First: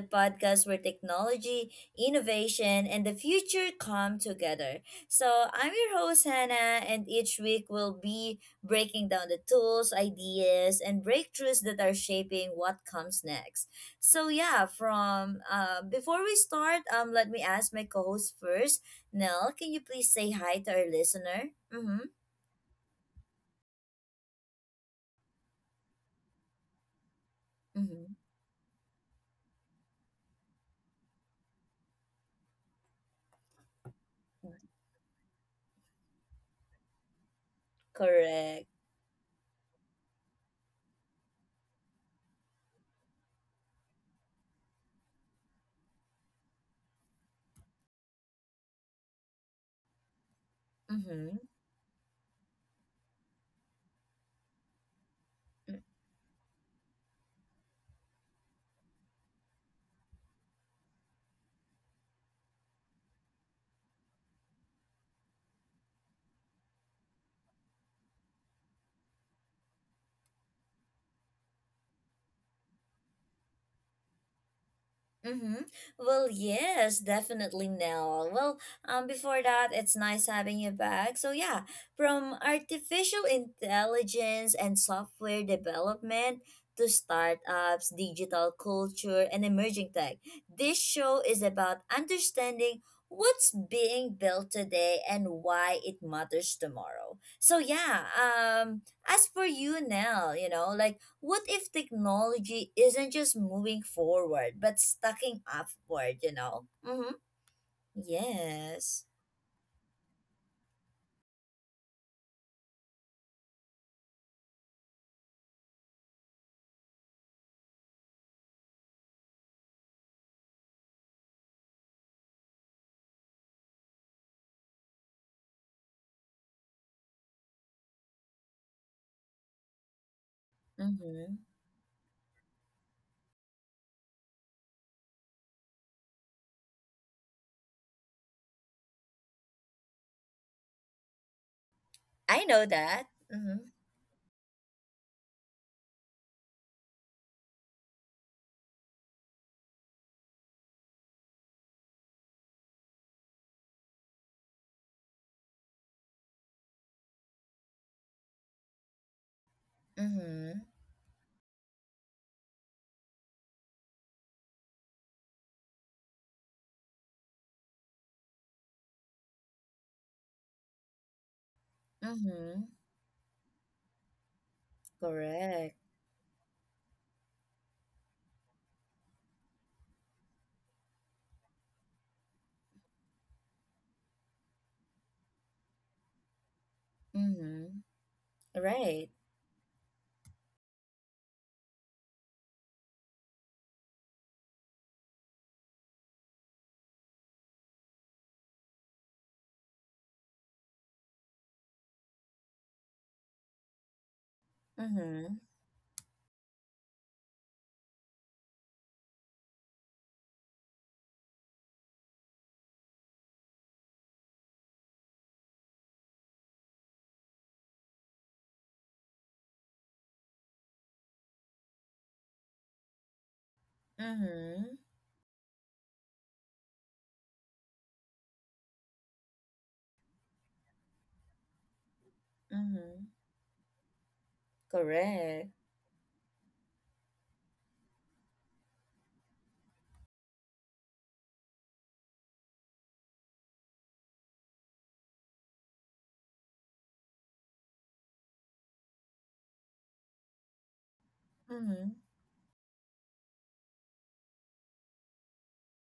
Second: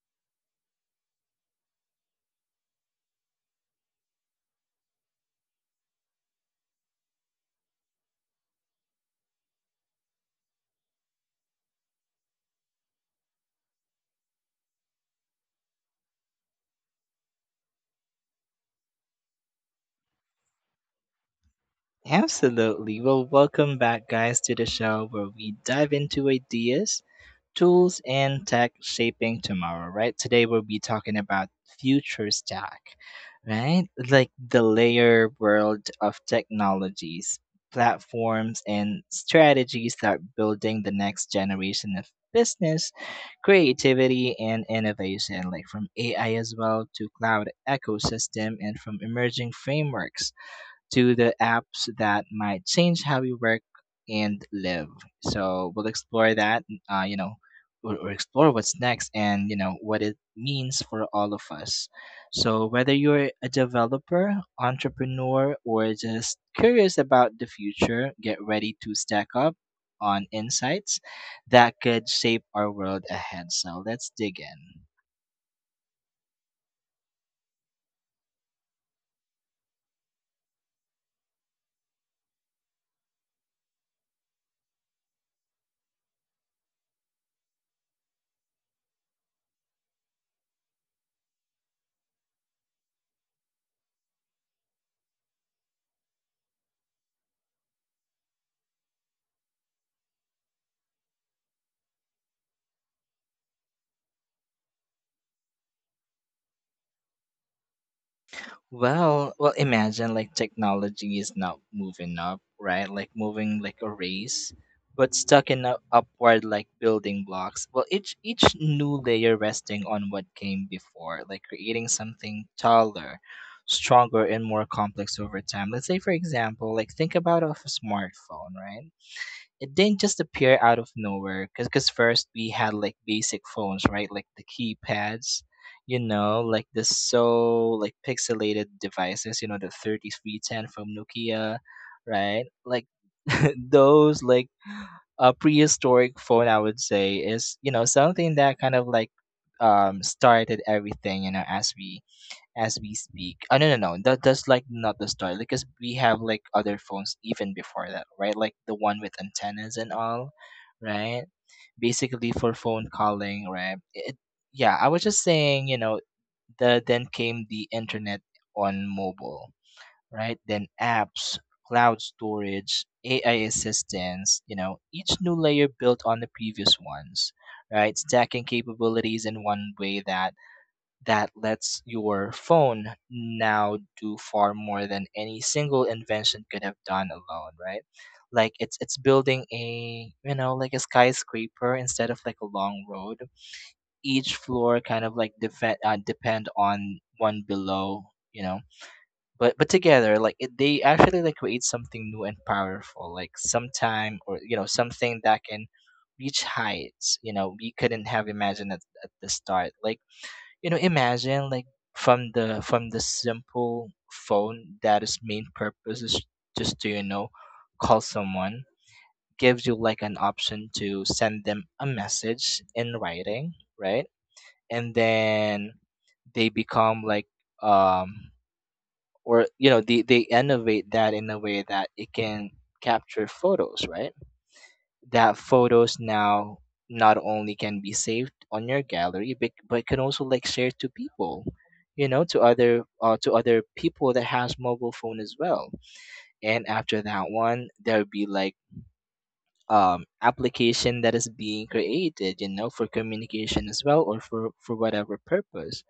podcast where technology, innovation, and the future come together. So I'm your host Hannah, and each week we'll be breaking down the tools, ideas, and breakthroughs that are shaping what comes next. So yeah, from before we start, let me ask my co-host first. Nell, can you please say hi to our listener? Mm-hmm. Absolutely. Well, welcome back, guys, to the show where we dive into ideas, tools, Mm-hmm. and tech shaping tomorrow, right? Today, we'll be talking about future stack, right? Like the layer world of technologies, platforms, Correct. and strategies that building the next generation of business, creativity, and innovation, like from AI as well to cloud ecosystem and from emerging frameworks to the Mm-hmm. apps that might change how we work and live. So we'll explore that, uh, you know, or explore what's next and, you know, what it means for all of us. So whether you're a developer, entrepreneur, or just curious about the future, get ready to stack up on insights that could shape our world ahead. So let's dig in. Mm-hmm. Well, yes, definitely, Nell. Well, before that, it's nice having you back. So, yeah, from artificial intelligence and software development to startups, digital culture, and emerging tech, this show is about understanding what's being built today and why it matters tomorrow. So, yeah, as for you, Nell, you know, like what if technology isn't just moving forward but stacking upward? Mm-hmm. Yes. Well, imagine like technology is not moving up, right? Like moving like a race, but stuck in a upward like building blocks. Well, each new layer resting on what came before, like creating something taller, stronger, and more complex over time. Let's say, for example, like think about of a smartphone, right? It didn't just appear out of Mm-hmm. nowhere, because first we had like basic phones, right? Like the keypads, you know, like the so like pixelated devices, you know, the 3310 from Nokia, right? I know Like that. Mm-hmm. those like a prehistoric phone, I would say, is, you know, something that kind of like started everything, you know, as we speak. Oh, no, no, no. That's like not the story, because we have like other phones even before that, right? Like the one with antennas and all, Mm-hmm. right? Basically for phone calling, right? It, yeah, I was just saying, you know, the then came the internet on mobile, right? Then apps, cloud Mm-hmm. storage, AI assistance, you know, each new layer Correct. built on the previous ones, right? Stacking capabilities in one way that that lets your phone now do far more than any single invention could have done alone, Mm-hmm. right? Like it's Right. building a, you know, like a skyscraper instead of like a long road. Each floor kind of like defend depend on one below, you know. But together, like it, they actually like create something new and powerful, like sometime, or, you know, something Mm-hmm. that can reach heights, you know, we couldn't have imagined at the start, like, you know, imagine like from the simple phone that its main purpose is just to, you know, call someone, gives you like an option to send them a message in writing, right? Mm-hmm. And then they become like um or, you know, they innovate that in a way that it can Mm-hmm. capture photos, right? That Correct. photos now not only can be saved on your gallery, but can also like share to people, you know, to other people that has mobile phone as well. And after that one, there'll be like application that is being Mm-hmm. created, you know, for communication as well, or for whatever purpose.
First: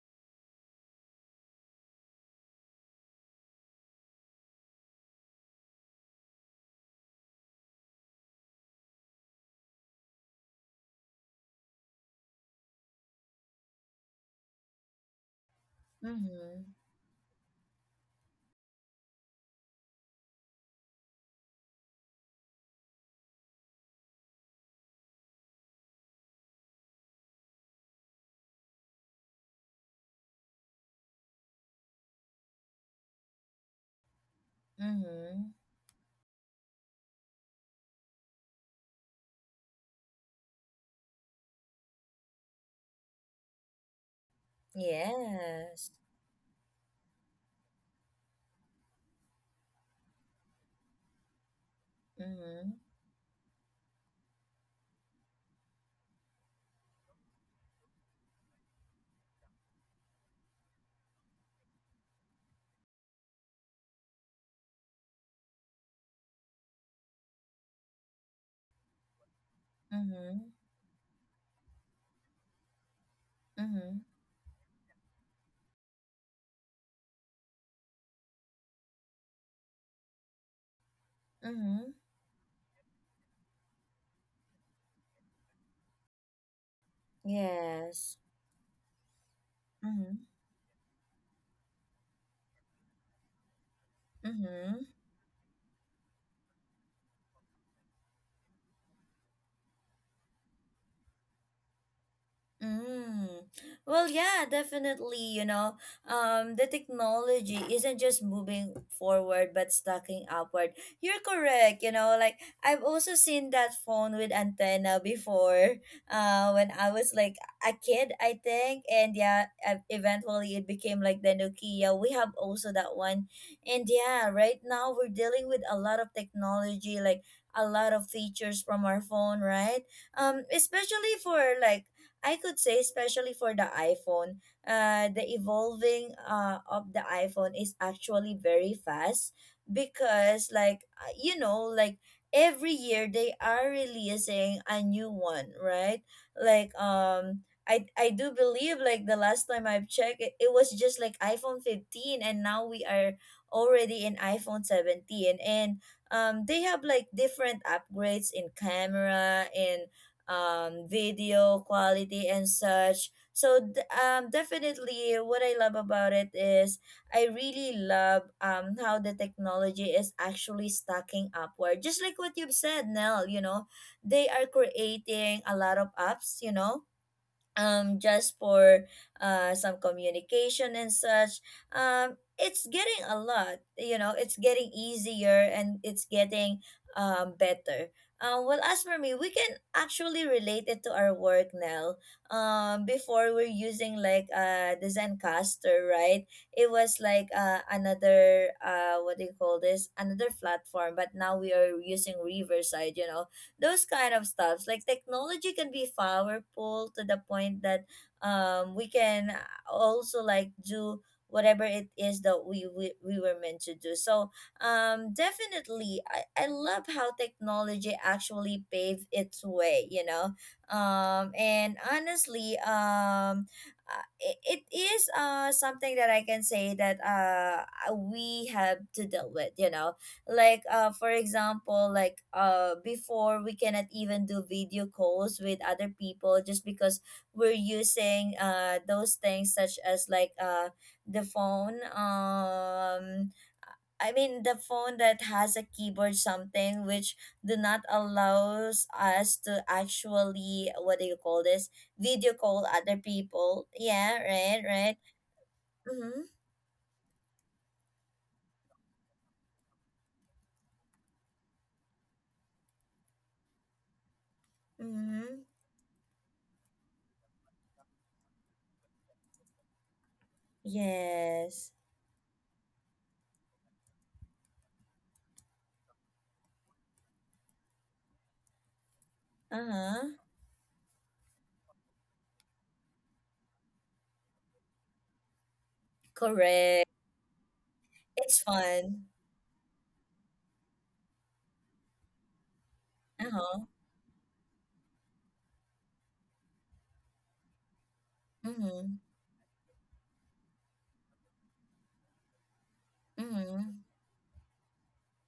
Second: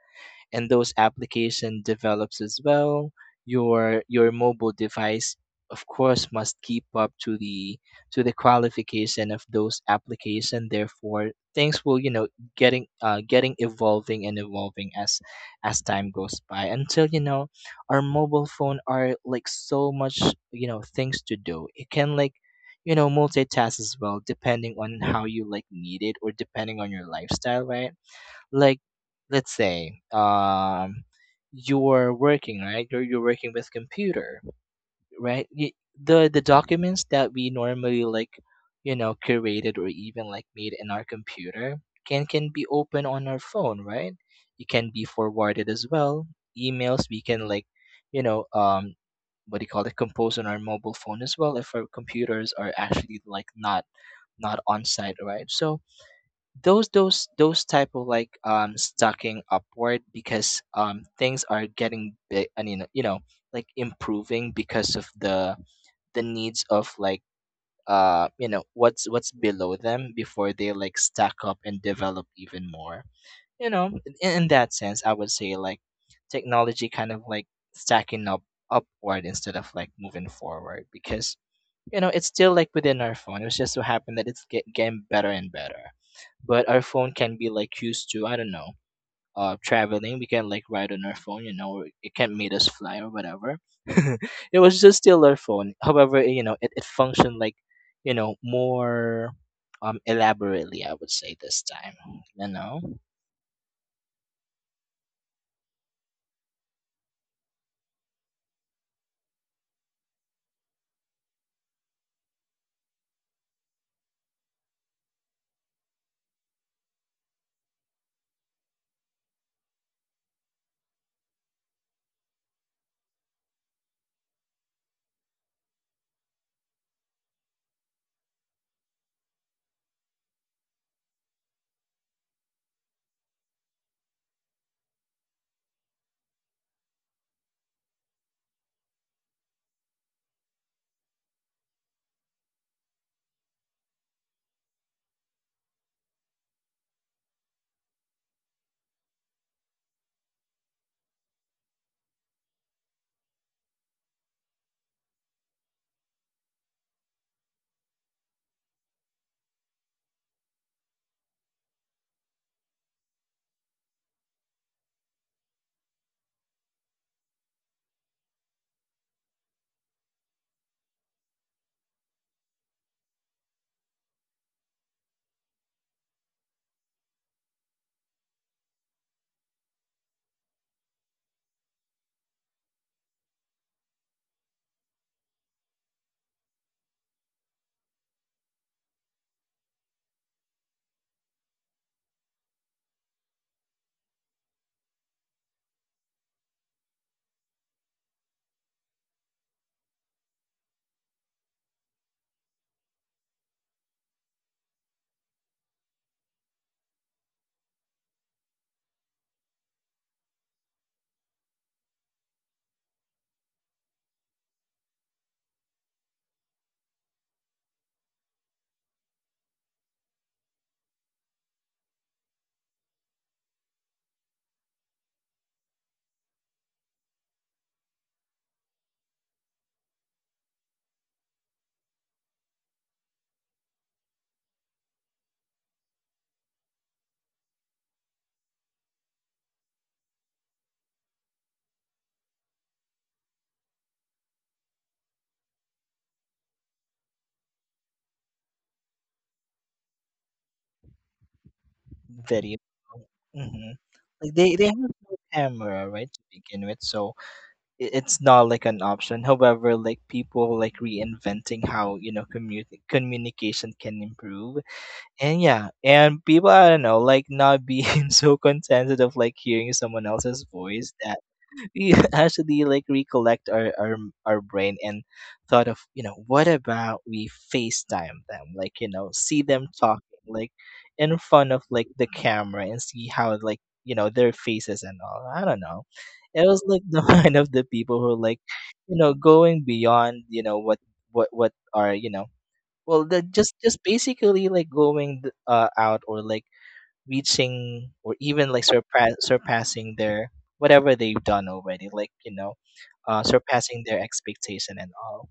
And those application develops as well. Your mobile device, of course, must keep up to the qualification of those application. Therefore things will, you know, getting getting evolving and evolving as time goes Mm-hmm. by, until, you know, our mobile phone are like so much, you know, things to do. It can like, you know, multitask as well, depending on how you like need it, or depending on your lifestyle, right? Like, let's say you're working, right? You're working with computer, right? Mm-hmm. Y the documents that we normally like, you know, curated, or even like made in our computer, can be open on our phone, right? It can be forwarded as Yes. well. Emails we can like, you know, what do you call it compose on our mobile phone as well if our computers Mm-hmm. are actually like not not on site, right? So those type of like stacking upward, because things are getting big, I mean, you know, like improving because of the needs of like you know what's below them Mm-hmm. before they like stack up and develop even more, you know. Mm-hmm. In that sense I would say like technology kind of like stacking up upward instead of like moving forward, because, Mm-hmm. you know, it's still like within our phone. It was just so happened that it's getting better and better. But our phone can be like used Yes. to, I don't know, Mm-hmm. traveling. We can like ride on our phone, you know, or it can make us fly or whatever. It was Mm-hmm. just still our phone, however, you know, it functioned like, you know, more elaborately, I would say, this time, you know. Mm. Well, yeah, definitely. You know, the technology isn't just moving forward but stacking upward. You're correct. You know, like I've also seen that phone with antenna before. When I was like a kid, I think, and yeah, eventually it became like the Nokia. We have also that one, and yeah, right now we're dealing with a lot of technology, like a lot of features from our phone, right? Especially for, like, I could say, especially for the iPhone, the evolving of the iPhone is actually very fast because, like, you know, like every year they are releasing a new one, right? Like, I do believe like the last time I've checked it, it was just like iPhone 15, and now we are already in iPhone 17, and they have like different upgrades in camera, in video quality and such. So definitely, what I love about it is I really love how the technology is actually stacking upward. Just like what you've said, Nell, you know, they are creating a lot of apps, you know, just for some communication and such. It's getting a lot, you know, it's getting easier, and it's getting better. Well, as for me, we can actually relate it to our work now. Before, we're using like the Zencaster, right? It was like another, what do you call this, another platform, but now we are using Riverside, you know. Those kind of stuffs, like technology can be powerful to the point that we can, also like do whatever it is that we were meant to do. So definitely, I love how technology actually paved its way, you know. And honestly, uh, it, it is something that I can say that we have to deal with, you know. Like, for example, like, before, we cannot even do video calls with other people just because we're using those things such as like the phone. I mean, the phone that has a keyboard, something which do not allows us to actually, what do you call this, video Video. call other Hmm. people. Yeah. Like they Right. have Right. no camera, right, to Mm-hmm. begin with. So I- it's not like an option. However, like, people like reinventing how, you know, communication can improve. And Mm-hmm. yeah, and people, I don't know, like not being so contented of like hearing someone else's voice, that Yes. we actually like recollect our our brain and thought of, you know, what about we FaceTime them, like, you know, see them talking, Uh-huh. like, in front of like the camera, and see how, like, you know, their faces and all. I don't know. It was like Correct. the mind of the people who are like, It's you fun. know, going beyond, you know, what are, you know, well, the just Uh-huh. just basically like going out, or like reaching, or even like Mhm. Surpassing their whatever they've done already, like, you know, surpassing Mhm. their expectation and all.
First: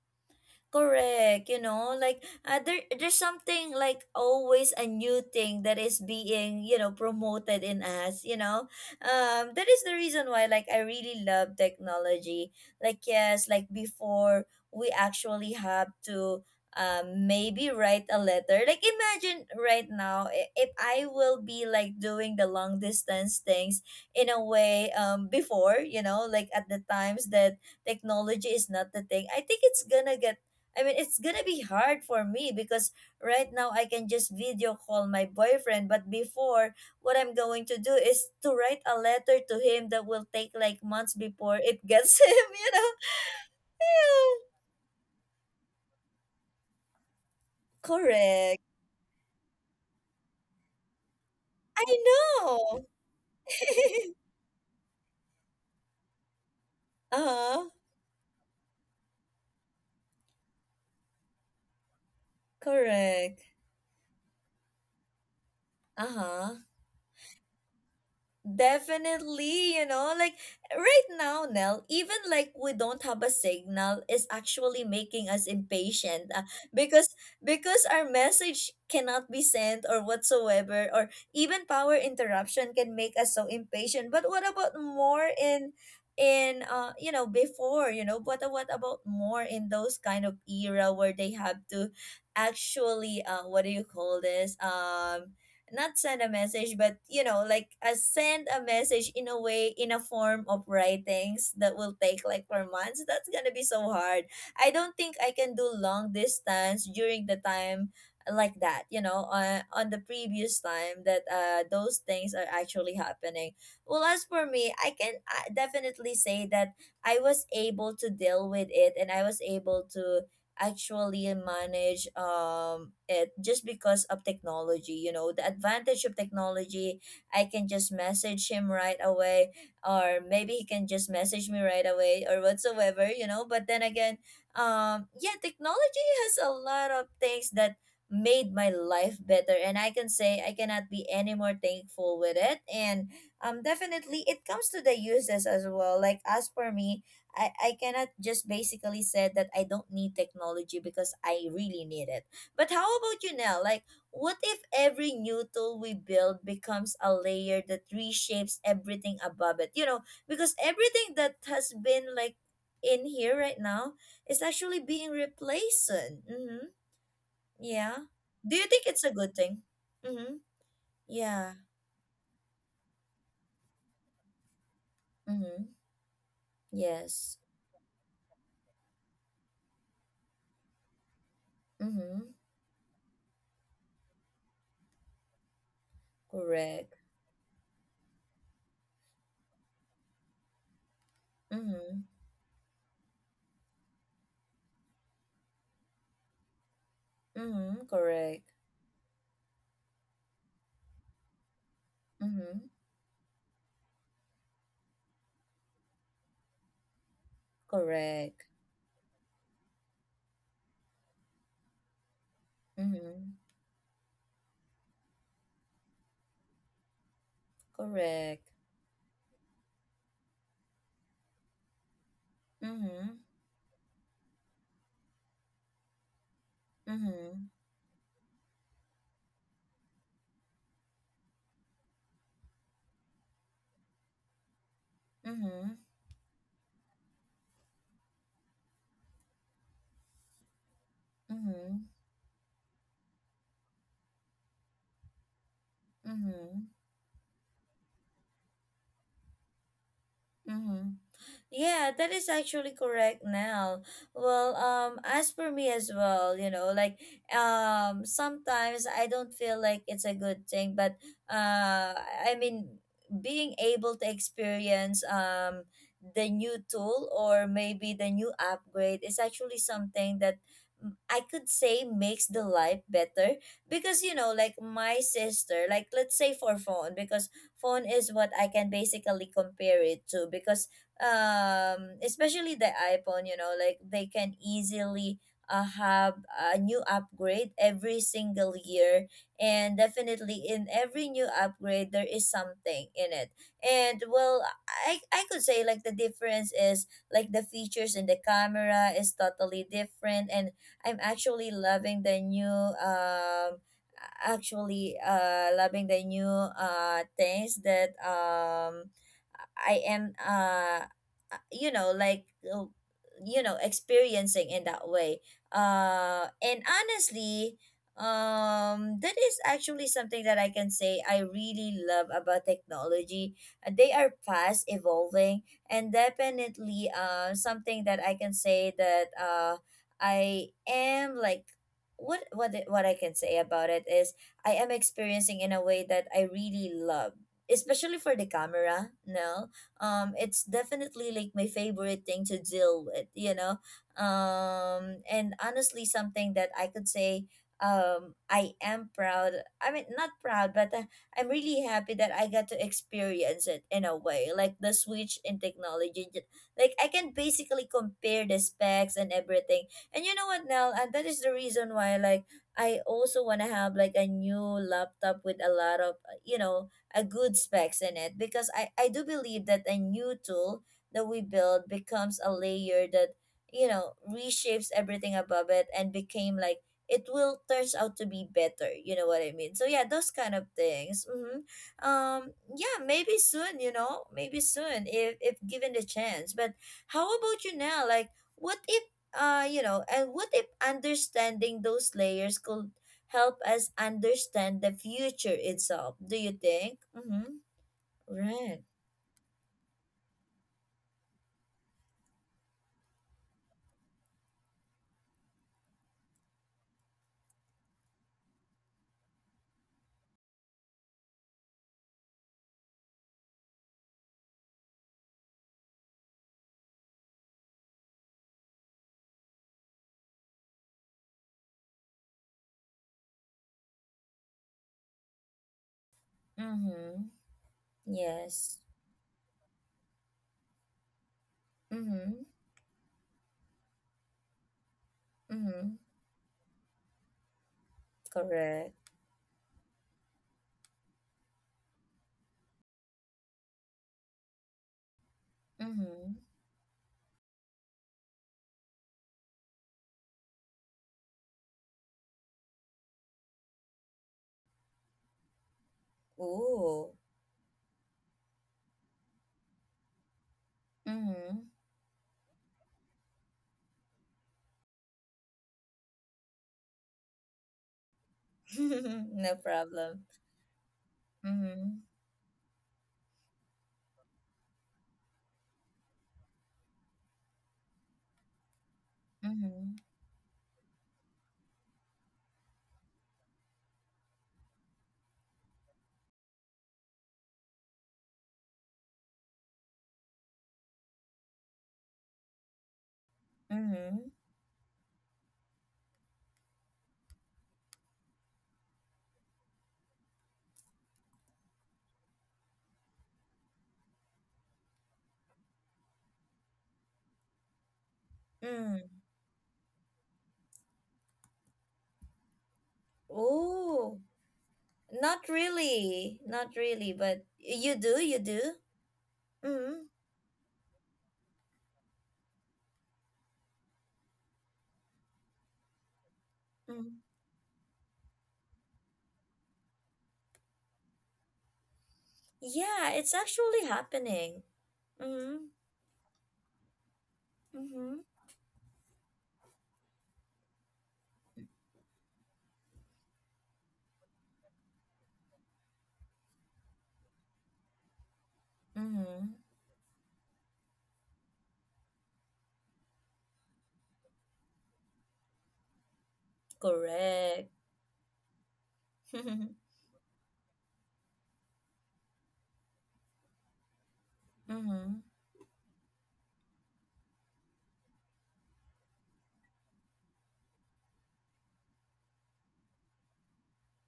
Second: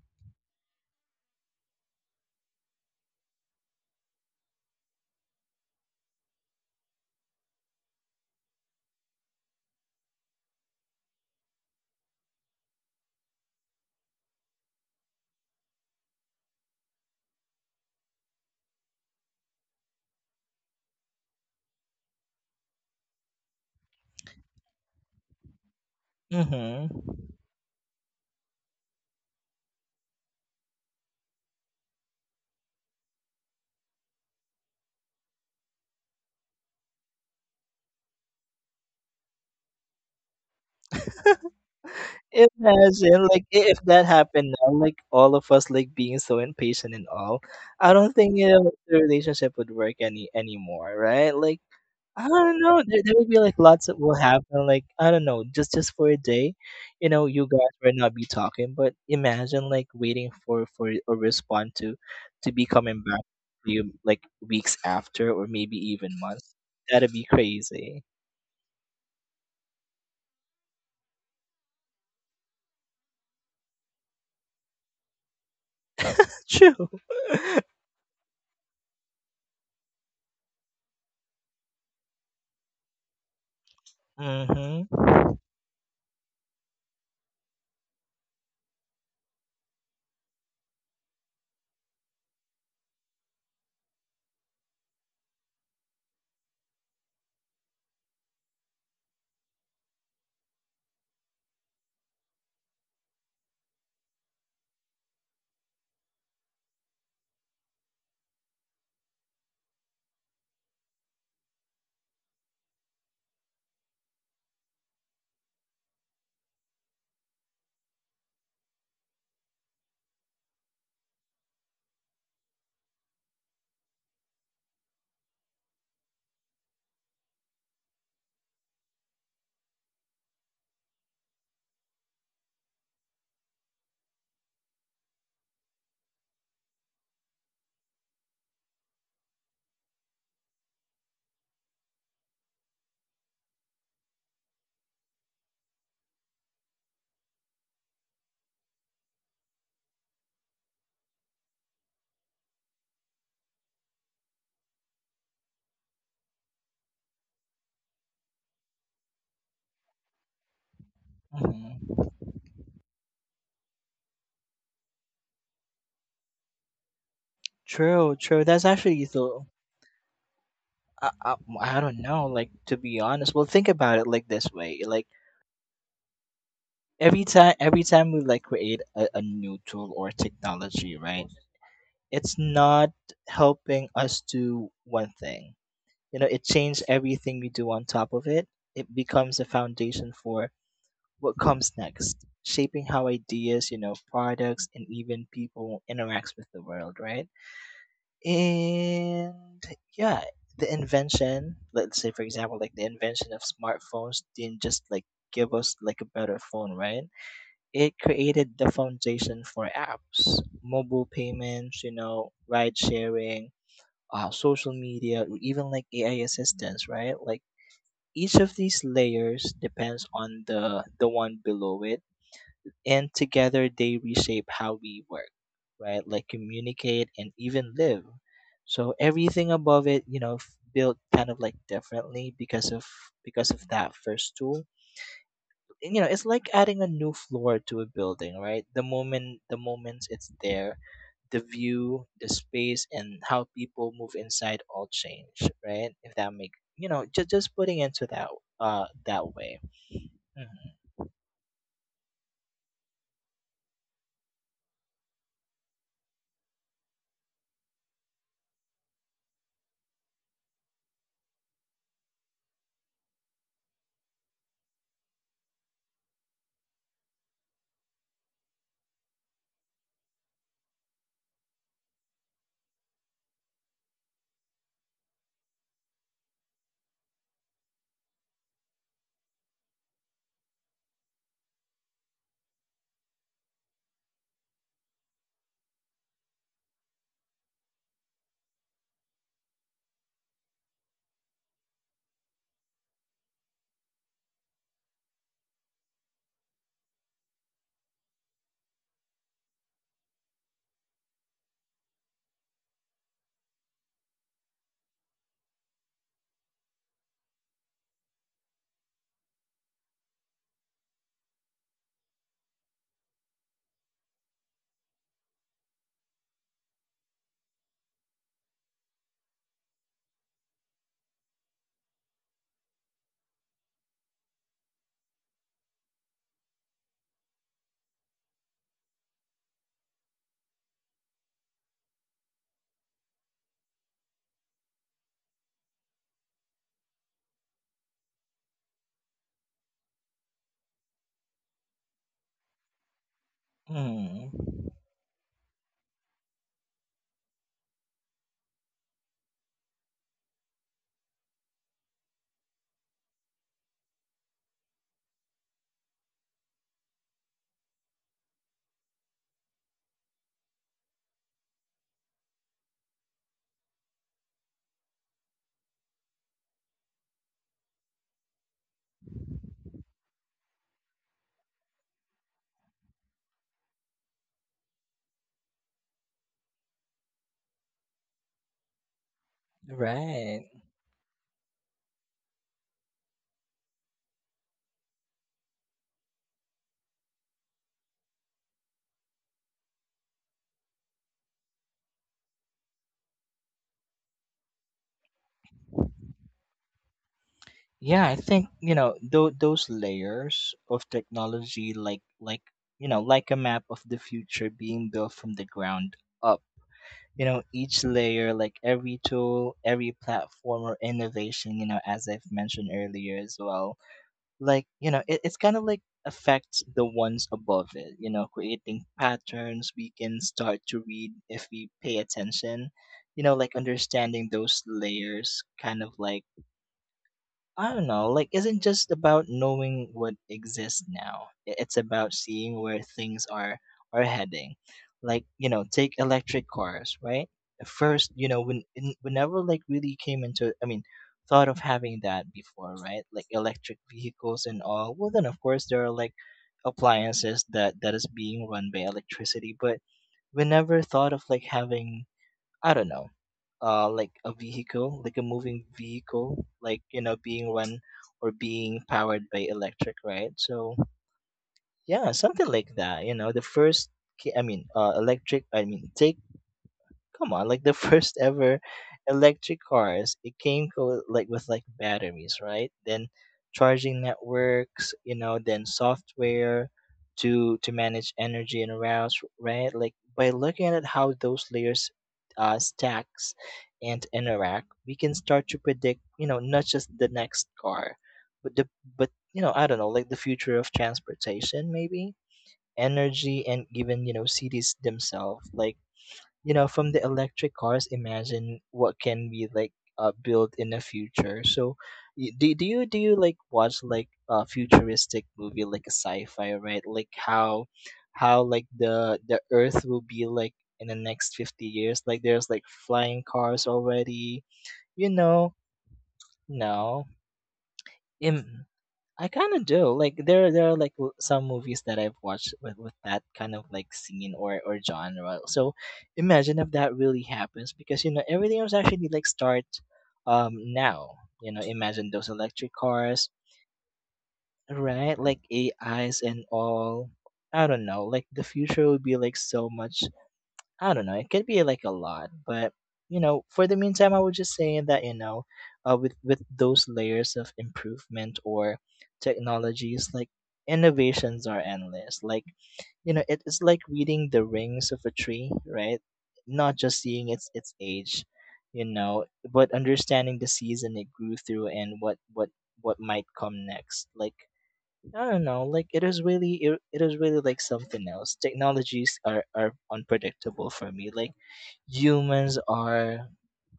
Correct, you know, like, there's something like always a new thing that is being, you know, promoted in us, you know. That is the reason why like I really love technology. Like, yes, like before, we actually have to maybe write a letter. Like, imagine right now, if I will be like doing the long distance things in a way, before, you know, like at the Mm-hmm. times that technology is not the thing, I think it's gonna get, I mean, it's gonna be hard for me because right now I can just video call my boyfriend. But before, what I'm going to do is to write a letter to him that will take like months before it gets him, you know? Imagine like I- if that Ew. happened now, like all of us like being so impatient and all. I don't think, you Correct. know, the relationship would work anymore, right? Like, I I don't know. know. There will be like lots that will happen. Like, I don't know, just for a day, you uh know, you huh. guys will not be talking. But imagine like waiting for a response to be coming back Correct. to you like weeks after, or maybe Uh even months. huh. That'd be crazy. Definitely, you know, like right now, Nell, even like we don't have a signal is actually making us impatient, True. because our message cannot be sent or whatsoever, or even power interruption can make us so impatient. But what about more Mhm. in, before, you know, but what about more in those kind of era where they have to actually, what do you call this? Not send a message, but you know, like a send a message in a way, in a form of writings that will take like for months. That's gonna be so hard. I don't think I can do long distance during the time like that, you know, on the previous time that those things are actually happening. Well, as for me, I can, definitely say that I was able to deal with it, and I was able to actually manage it just because of technology, you know, the advantage of technology. I can just message him right away, or maybe he can just message me right away or whatsoever, you know. But then again, yeah, technology has a lot of things that made my life better, and I can say I cannot be any more thankful with it. And definitely, it comes to the uses as well, like as for me, I cannot just basically say that I don't need technology because I really need it. But how about you now? Like, what if every new tool we build becomes a layer that reshapes everything above it? You know, because everything that has been Mhm. like in here right now is actually being replaced soon. Mm-hmm. Yeah. True. True. Do you That's think it's actually a good the. thing? Mm-hmm. I, I, Yeah. I don't know. Like, to be honest, well, think about it like this way. Like, Mm-hmm. every Yes. time every time we like create a new tool or technology, right? Mm-hmm. It's not helping us do one thing, you know, it changes Correct. everything we do on top of it. It becomes a foundation for what comes Mm-hmm. next, shaping how ideas, you know, products and even people interacts with the world, right? Mm-hmm. Correct. And yeah, the invention, let's say, for example, Mm-hmm. like the invention of smartphones didn't just like give us like a better phone, right? It Correct. created the foundation for apps, mobile payments, you know, ride Mhm. sharing, social media, or even like AI assistance, right? Like each Correct. of these layers depends on the one below it, and Mhm. together they reshape how we work, right? Like communicate and Mhm. even live. So everything above it, you know, built kind of like differently, because of that first tool, Mhm. you know. It's like adding a new floor to a building, right? The moment it's there, the Mhm. view, the space, and how people move inside all change, right? If that make, Mhm. you know, just putting into that that way. Hmm. Mhm. Yeah, that is actually correct now. Well, as for me as well, you know, like sometimes I don't feel like it's a good thing, but I mean, being able to experience the new tool or maybe the new upgrade is actually something that, I could say, makes the life better because, you know, like my sister, like let's say for phone, because phone is what I can basically compare it to. Because especially the iPhone, you know, like they can easily, have a new upgrade every single year. And definitely, in every new upgrade there is something in it. And well, I could say like the difference is like the features in the camera is totally different. And I'm actually loving the new, actually loving the new things that I am, you know, like, experiencing in that way. And honestly, that is actually something that I can say I really love about technology. They are fast evolving, and definitely something that I can say that I am like, what I can say about it is I am experiencing in a way that I really love, especially for the camera. No, it's definitely like my favorite thing to deal with, you know. Mm. And honestly, something that I could say, I am proud, I mean, not proud, but, I'm really happy that I got to experience it in a way, like the switch in technology. Like, I can basically compare the specs and everything. And you know what, Nell, and that is the reason why like I also want to have like a new laptop with a lot of, you know, a good specs in it, because I do believe that a new tool that we build becomes a layer that, you know, reshapes everything above it and became like it will turns out to be better, you know what I mean. So yeah, those kind of Right. things. Mm-hmm. um yeah, maybe soon, you know, maybe soon if given the chance. But how about you now? Like, what if, you know, and what if understanding those layers could help us understand the future itself? Do you think? Mm-hmm. Yeah, I think, Right. you know, those layers of technology, like, you know, like a map of the future being built from the ground up, you know, each layer, like every tool, every platform or innovation, you know, as I've mentioned earlier as well, like, you know, it, it's kind of like affects the ones above it, you know, creating patterns we can start to read if we pay attention, you know. Like understanding those layers kind of like, Mm-hmm. I don't know, like Yes. isn't just about knowing what exists now. I- It's about Mm-hmm. seeing where things are heading. Like, you know, Mm-hmm. take electric cars, right? At first, you know, when Correct. Whenever like really came into, I mean, thought of having that before, right? Like electric vehicles and all. Well, then, of course, there are like Mm-hmm. appliances that that is being run by electricity, but we never thought of like having, I don't know, like a vehicle, like a moving vehicle, like, Ooh. you know, being run or being powered by electric, right? So Mm-hmm. yeah, something like that. You know, the first ca- I mean, electric. I mean, take Come on, like the first ever No electric problem. cars, it came like with like Mm-hmm. batteries, right? Then charging networks, you know, then software to manage energy and routes, right? Mm-hmm. Like by looking at how those layers stacks and interact, we can start to predict, you know, not just the next car, but the, but I don't know, like the future of transportation, maybe energy and Mm-hmm. even cities themselves, like from the electric cars imagine what can be like built in the future. So do you like watch like a futuristic movie, like a sci-fi, right? Like how like Mm. the earth will be like in the next 50 years. Like there's like flying cars Ooh. already, you Not know. really. Not really, No, but you do, you do. I kind of Mm-hmm. do. Like there are like some movies that I've watched with that kind of like scene or genre. So imagine if Mm-hmm. that really happens because everything was actually like start now. Imagine those electric Yeah, it's cars, actually happening. right? Mm-hmm. Like AIs and all. I don't Mm-hmm. know. Like the future would be like so much. I don't know. It could be like a lot, but for the meantime, I would just say that with those layers of improvement or Mm-hmm. technologies, like innovations are endless. Like it is like reading the rings of a tree, right? Not just seeing Correct. its age, you know, but understanding the season it grew through and what might come next. Like Mm-hmm. I don't know. Like it is really, it is really like something else. Technologies are unpredictable for me. Like humans are,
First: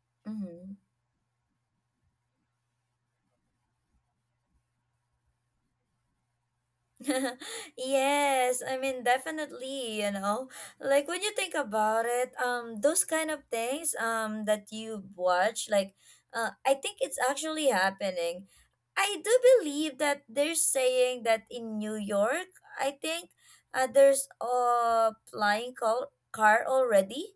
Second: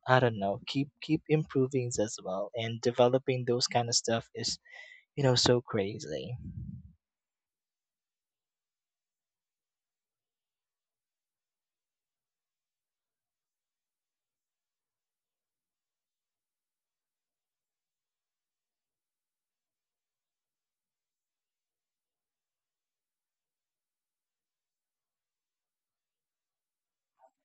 I don't know. Mm-hmm. Keep improving as well, and developing those kind of stuff is, so crazy. Yes, I mean, definitely, you know. Like, when you think about it, those kind of things that you watch like, I think it's actually happening. I do believe that they're saying that in New York, I think, there's a flying car already.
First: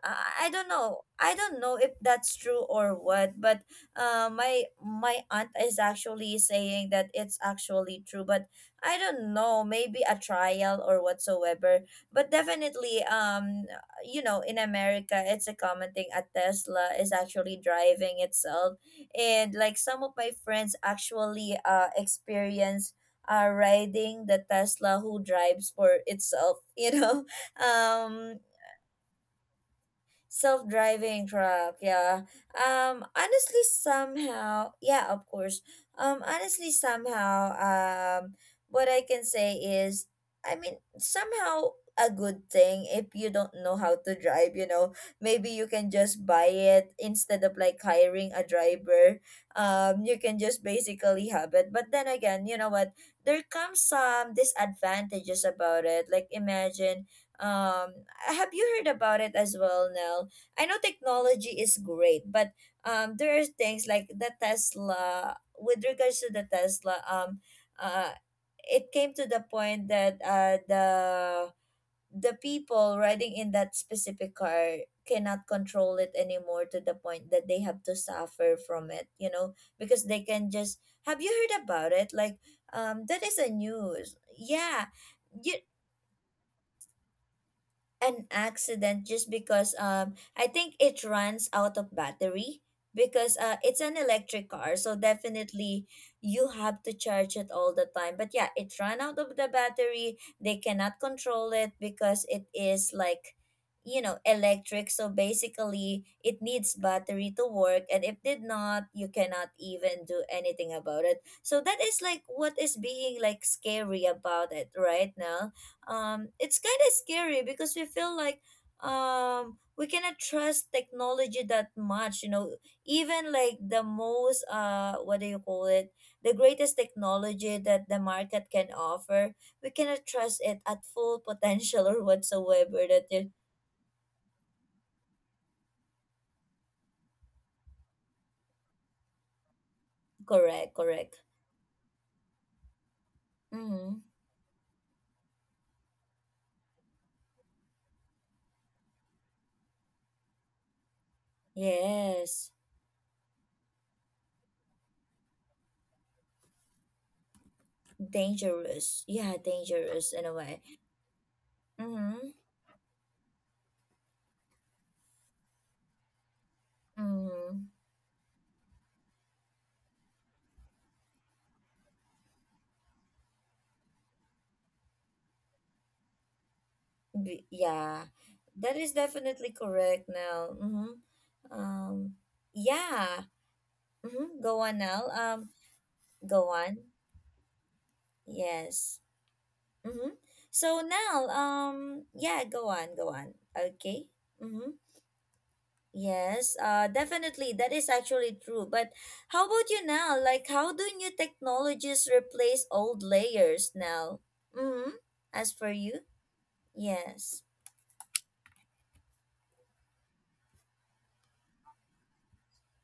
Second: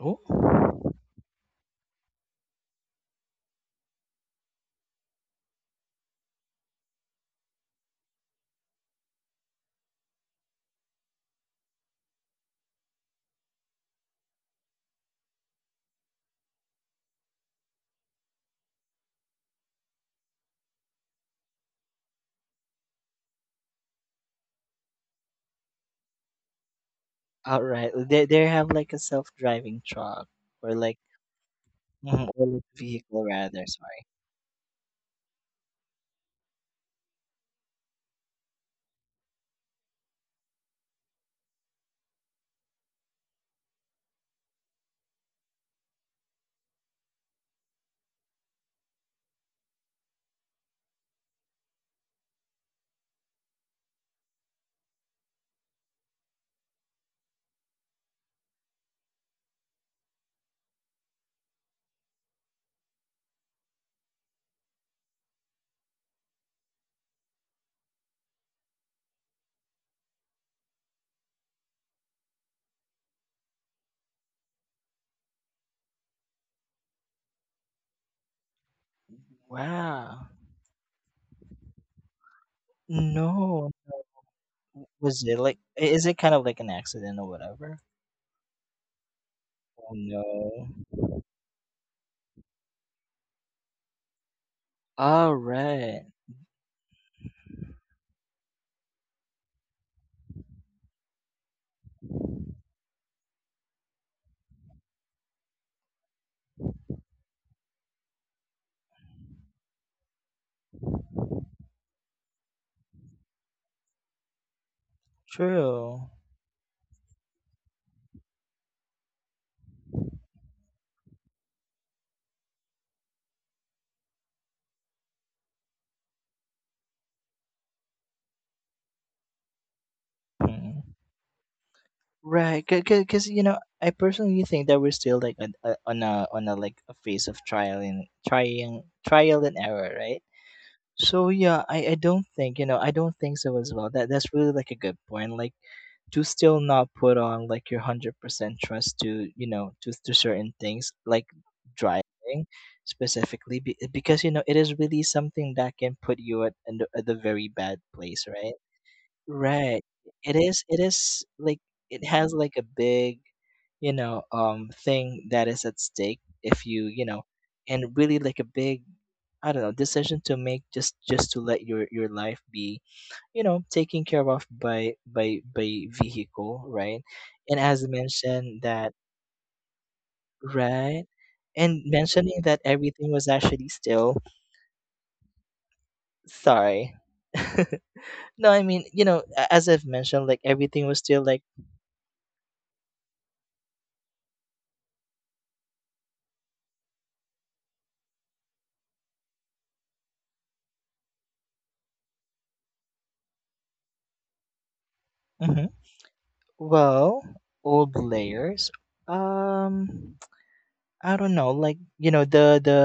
Oh, I don't know. I don't know if that's true or what, but, my aunt is actually saying that it's actually true. But I don't know, maybe a trial or whatsoever. But definitely, you know, in America, it's a common thing. A Tesla is actually driving itself, and like some of my friends actually experience riding the Tesla who drives for itself. You know, all right. They um, they have like a self driving truck, or like self-driving truck, yeah. Or like vehicle rather. Honestly, Sorry. somehow, yeah, of course. Honestly, somehow, what I can say is, I mean, somehow a good thing, if you don't know how to drive, you know, maybe you can just buy it instead of like hiring a driver. You can just basically have it, but then again, you know what, there comes some disadvantages about it. Like, imagine, um have you heard about it as well, Nell? I know technology is great, but there are things like the Tesla. With regards to the Tesla, uh, it came to the point that, uh, the people riding in that specific car cannot control it anymore, to the point that they have to suffer from it. You know, because they Wow. can just. Have you heard about it? Like, that is a No. news. Yeah, Was it you, like? Is it kind of like an accident or whatever? an accident, just because, Oh no. I think it runs out of battery, because it's an electric car, so All definitely right. you have to charge it all the time. But yeah, it ran out of the battery, they cannot control it because it is like, you know, electric, so basically it needs battery to work, and if did not, you cannot even do anything about it. So that is like what is being like scary about it right now. True. It's kind of scary because we feel like, we cannot trust technology that much, you know, even like the most, what do you call it, the greatest technology that the market can offer, we cannot trust it Mm. at full potential. Or Right, whatsoever that because is. I personally think that we're still like on a, on a like a phase of trial and trying, trial and error, right? Correct, correct. So yeah, I don't think, I don't think so as well. Mm-hmm. That's really like a good point. Like to still not put on like your 100% trust to to certain things like driving Yes. specifically, because it is really something that can put you at the very bad place, right? Dangerous, yeah, Right. dangerous in a It way. is it is like it Mm-hmm. has like a big, thing that is at stake if you, you know, Mm-hmm. and really like a big, I don't know, decision to make, just to let your life be, taken care of by vehicle, right? And as Yeah, mentioned that that, is definitely correct now. Mm-hmm. right, and Um, mentioning that everything yeah. was actually still. Mm-hmm. Go on now. Go on. Sorry. No, I mean, Yes. you know, as I've Mm-hmm. mentioned, like So everything was still now, like. Yeah, go on, go on. Okay. Mm-hmm. Yes, definitely. That is actually true. But how about you now? Like, how do new technologies replace old layers now? Mm-hmm. As Hmm. for you? Well, Yes. old layers. Um, I don't know. Like you know the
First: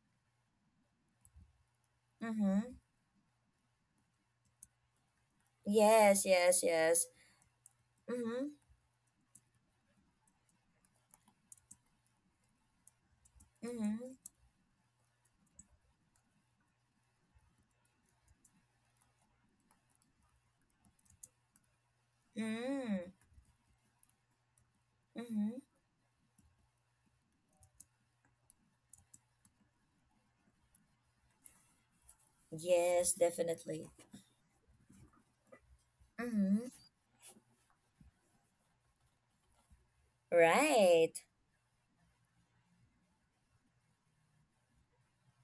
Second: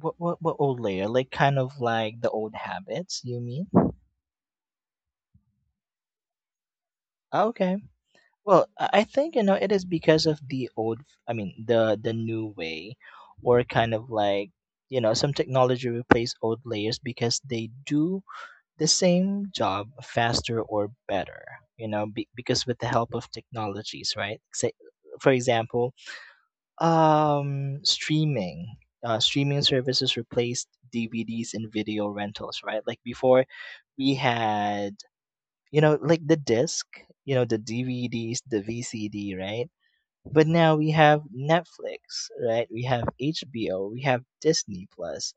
what old layer? Like kind of like the old Mm-hmm. habits, you mean? Yes, yes, yes. Ah, okay. Mm-hmm. Well, I think it is because of the old. I mean, the new way, or kind Mm-hmm. of like some technology replace old layers because they do the same job faster or better. Because with the Mm. help of technologies, right? Say, for Mm-hmm. example, streaming. Streaming services replaced DVDs and video rentals, right? Like Yes, before, definitely. we had, like the Mm-hmm. disc, you know, the DVDs, the VCD, right? But now we Right. have Netflix, right? We have HBO, we have Disney Plus,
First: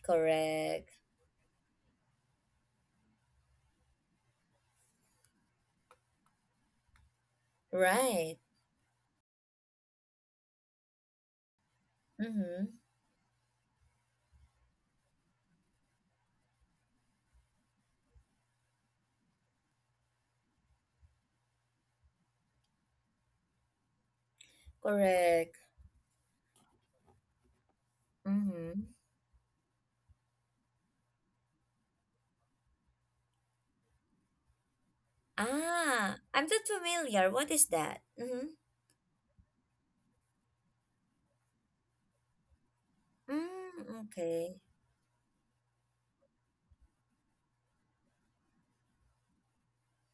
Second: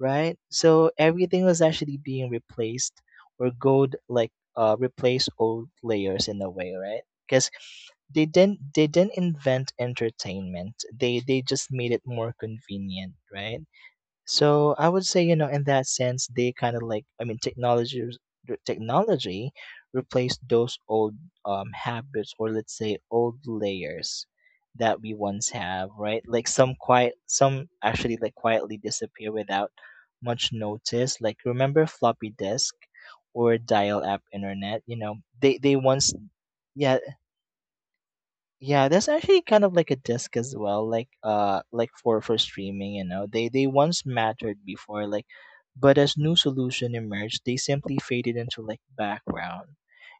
right? So Correct. everything was actually being replaced, or gold like replace old layers in a way, right? Because they Right. didn't they didn't invent entertainment. They just made it more Mm-hmm. convenient, right? So I would say, in that sense, they kind of like, I mean, technology replaced those old, habits, or let's say old layers that we once Correct. have, right? Like some actually like quietly Mm-hmm. disappear without much notice. Like, remember floppy disk or dial-up internet? You know, they once. Ah, I'm not Yeah, familiar. What is that? Mm-hmm. yeah, that's actually kind of like a disc as well, like for streaming. They once Mm, mattered okay. before, like, but as new solution emerged, they simply faded into like background.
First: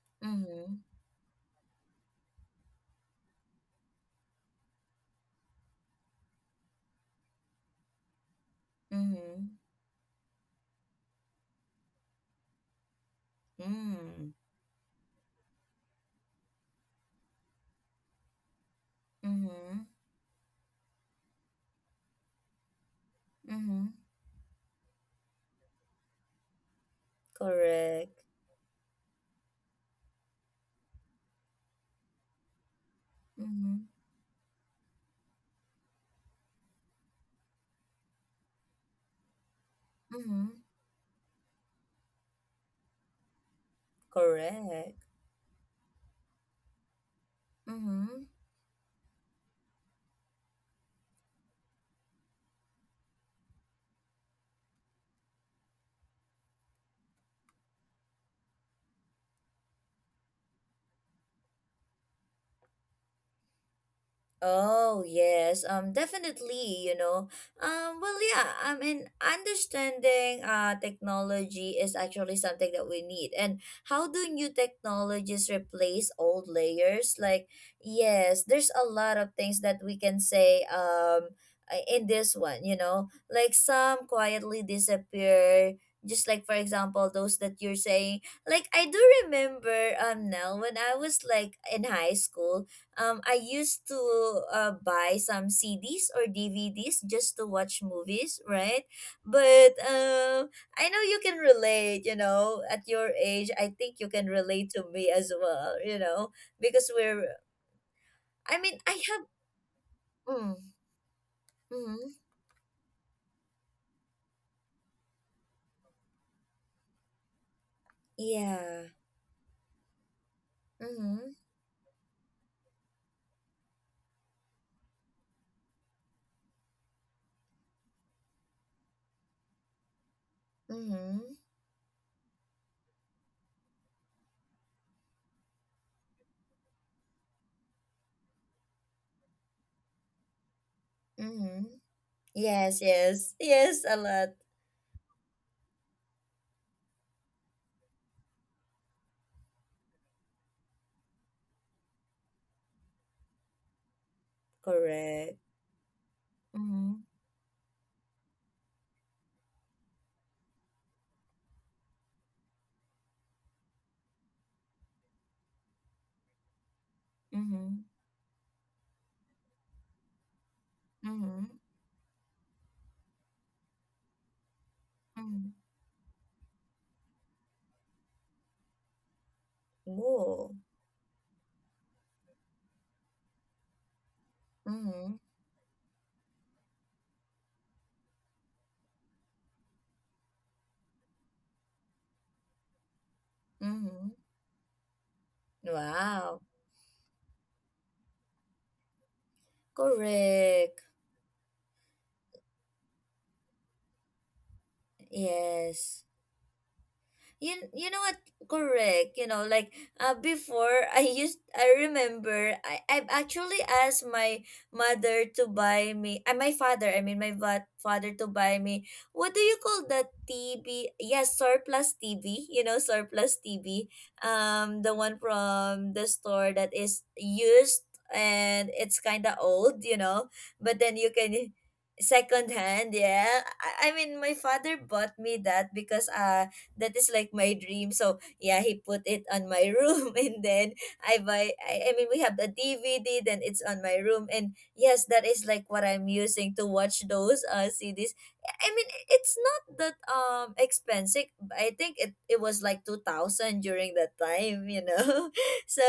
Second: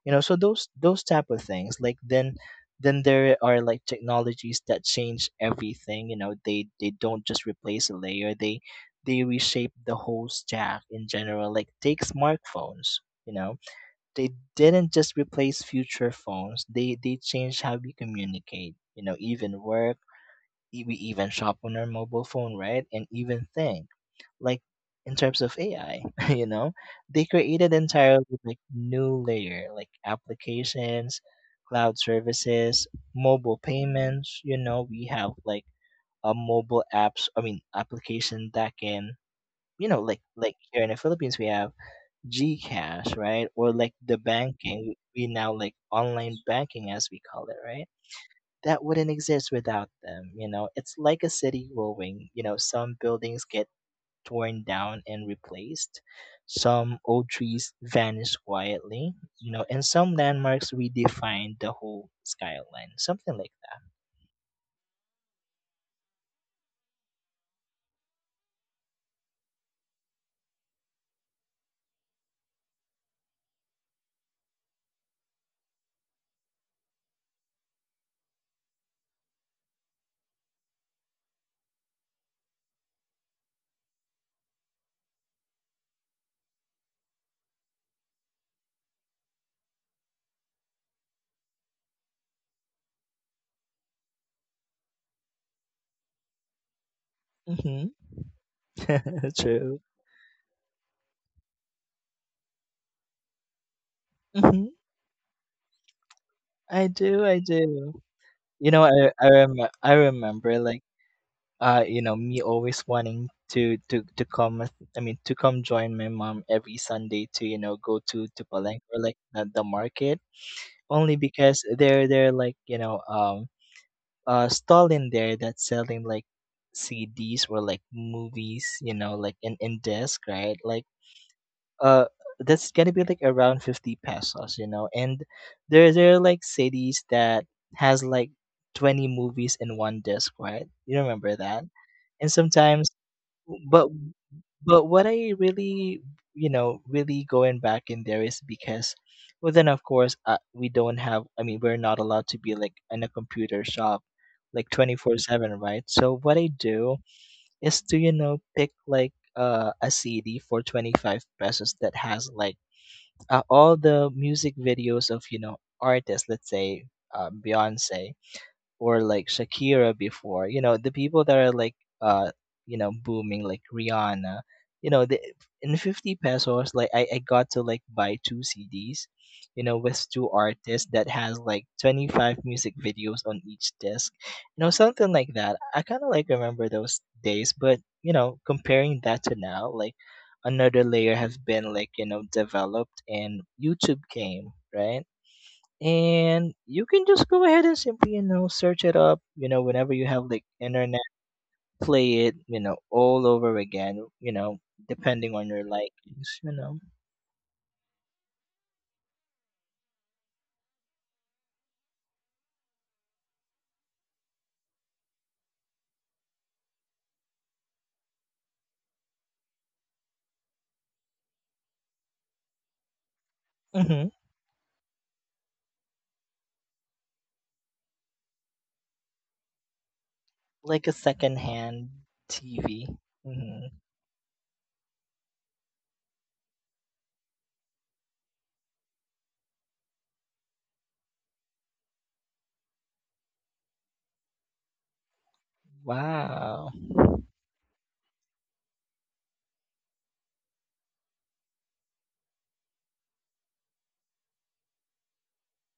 So those Mm-hmm. those type of things, like then there are like technologies that change everything, they don't just replace a layer, they Mm-hmm. reshape the whole stack in general, like take smartphones, you know, they Mm. didn't just replace future phones. They changed how we communicate. Even Mm-hmm. work, we even shop on our mobile phone, right? And even think Mm-hmm. like in terms of AI, you know, they created Correct. entirely like new layer like applications, cloud services, mobile Mm-hmm. payments. We have like a mobile apps. I mean, application that can, like Mm-hmm. Here in the Philippines we have Gcash, right? Or like the banking, Correct. we now like online banking as we call it, right? Mm-hmm. That wouldn't exist without them. It's like a city growing, some buildings get torn down and replaced, some old trees vanish quietly, and some landmarks redefine the whole skyline, something like that. Oh, yes, definitely, you know. Well, yeah, I mean, understanding technology is actually something that we need. And how do new technologies replace old layers? Like, yes, there's a lot of things that we can say, in this one, you know, like some quietly disappear. Just like, for example, those that you're saying, like, I do remember, now when I was like in high school, I used to, buy some CDs or DVDs just to watch Mhm. movies, right? But True. I know you can relate, you know, at your age, I think you can Mhm. relate to me as well, you know, I because we're, do, I do. I You mean, know, I have, I remember mm, like mm-hmm, me always wanting to come I mean to come join my mom every Sunday to go to Palenque yeah, or like the market, only mm-hmm, because there like a stall in there that's selling like CDs or like movies, you know, like in disc, right? Like mm-hmm, uh that's gonna be like around 50 pesos, you know. And there are like cities that has like 20 movies in one disc, right? You remember mm-hmm. that? And Yes, sometimes, yes, yes, but a lot, but what I really, really going back in there is because, well, then of course, we don't have. I mean, we're not allowed to be like in a computer shop like correct. 24/7, right? So what I Mm-hmm, do is to, pick like a cd for 25 pesos that has like, all the music videos of, you know, artists. Let's say mm-hmm, Beyonce, or like Shakira before. You know, the people that mm-hmm, are like, uh booming, like Rihanna. You know, the mm-hmm. in 50 pesos, like, I got to like buy two CDs, you know, with two Whoa. artists that has like 25 music videos on each disc. You know, something Mm-hmm, like that. I kinda like remember those days, but, comparing that to now, like another layer has been like, developed, and YouTube mm-hmm. came, right? Wow. And you can just go ahead and simply, search it up, whenever you have like Correct. internet, play it, all over again, depending on your Yes. likings. You know what, correct, you know, like, before I used I remember, I've actually asked my mother to buy me, my father, I mean my father to buy me, what do you call that, TV, yes, surplus TV, Hmm. The one from the store that is used, and it's kind of old, you know. But Like a then you second can, hand second tv. hand, yeah. Hmm. I mean my father bought me that because that is like my dream. So yeah, he put it on my room and then I mean we have the DVD, then it's on my room, and yes, that is like what I'm using to Wow. watch those CDs. I mean, it's not that expensive. I think it was like 2000 during that time, you know. So,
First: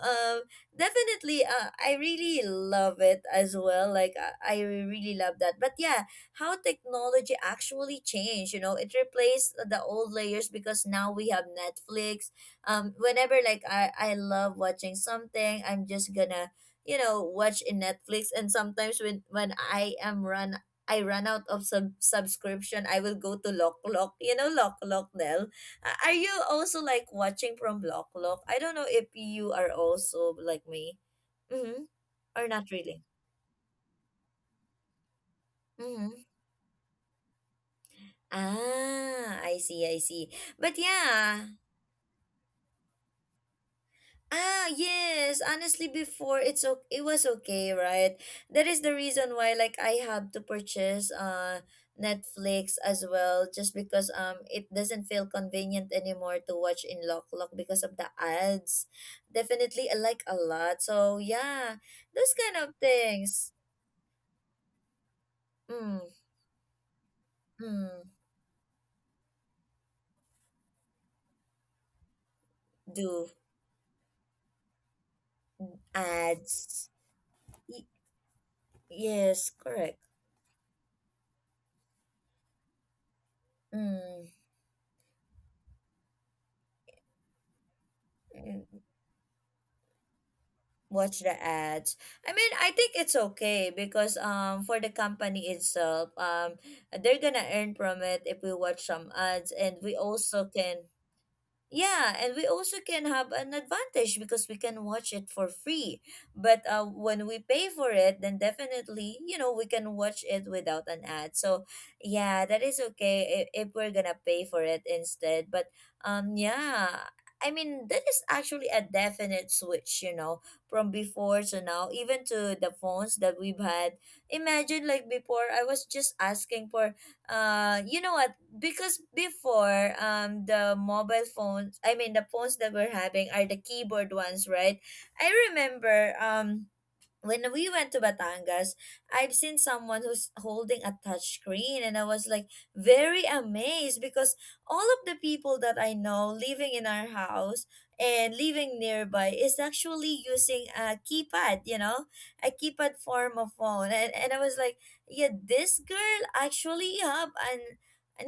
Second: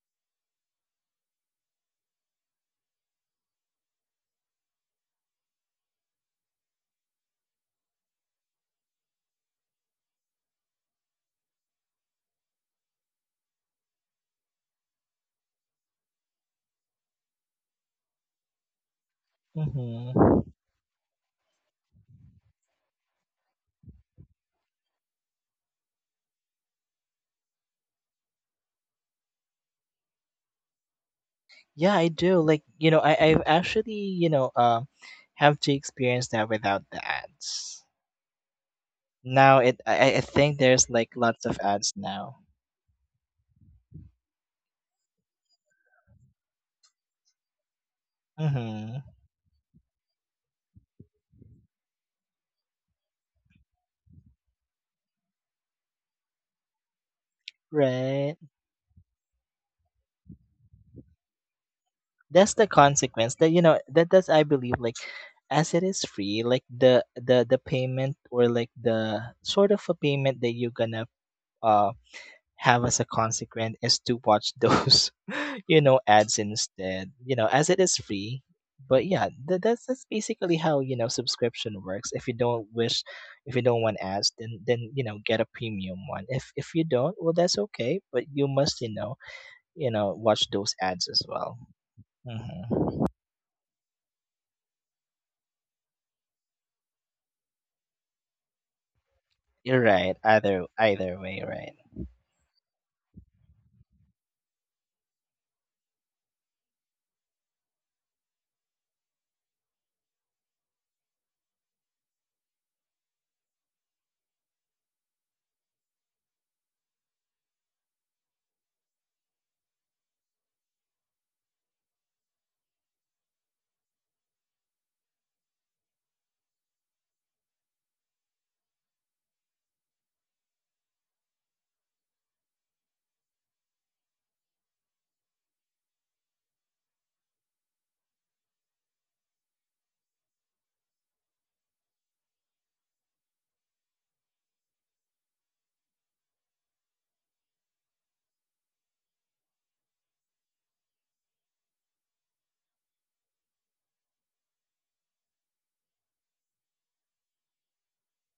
um, definitely, I really love it as well. Like, I really love that. But yeah, how technology actually changed, you know, it replaced the old layers because now we have Netflix. Whenever like I love watching something, I'm just gonna, you know, watch in Netflix. And sometimes when I am Hmm. run, I run out of subscription, I will go to Lock Lock. You know Lock Lock, Nell? Are you also like watching from Lock Lock? I don't know if you are also like me. Mm-hmm. Yeah, I Or do not like, really. I've actually, have to Mm-hmm. experience that without the ads. Ah, I Now see, I it see. I But think there's like yeah, lots of ads now. ah, yes, honestly, before it's okay, it was okay, right? That is the Hmm. reason why, like, I have to purchase Netflix as well, just because it doesn't feel convenient anymore to watch in Lock Lock because of the Right. ads. Definitely, I like a lot. So yeah, those kind of That's the things. consequence that, you know, that's I believe, like, Mm, as it is free, like the mm, payment, or like the sort of a payment that you're gonna uh have as a do consequence is to watch those ads ads. instead, you know, as it Y- is free. But yeah, yes, that, that's correct. that's basically how, you know, subscription works. If you don't wish, if you don't want ads, Mm. then get a premium one. If you don't, well, that's okay, but you must, Mm. Watch those ads as Watch the well. ads. I mean, I think Hmm. it's okay because for the company itself, they're gonna earn from it if we watch some ads, You're and we right. also Either can. either way, right? Yeah, and we also can have an advantage because we can watch it for free. But when we pay for it, then definitely, you know, we can watch it without an ad. So yeah, that is okay if we're gonna pay for it instead. But yeah, I mean, that is actually a definite switch, you know, from before to now, even to the phones that we've had. Imagine, like before, I was just asking for, you know what? Because before, the mobile phones, I mean the phones that we're having, are the keyboard ones, right? I remember, when we went to Batangas, I've seen someone who's holding a touch screen, and I was like very amazed because all of the people that I know living in our house and living nearby is actually using a keypad, you know, a keypad form of phone. And I was like, yeah, this girl actually have an,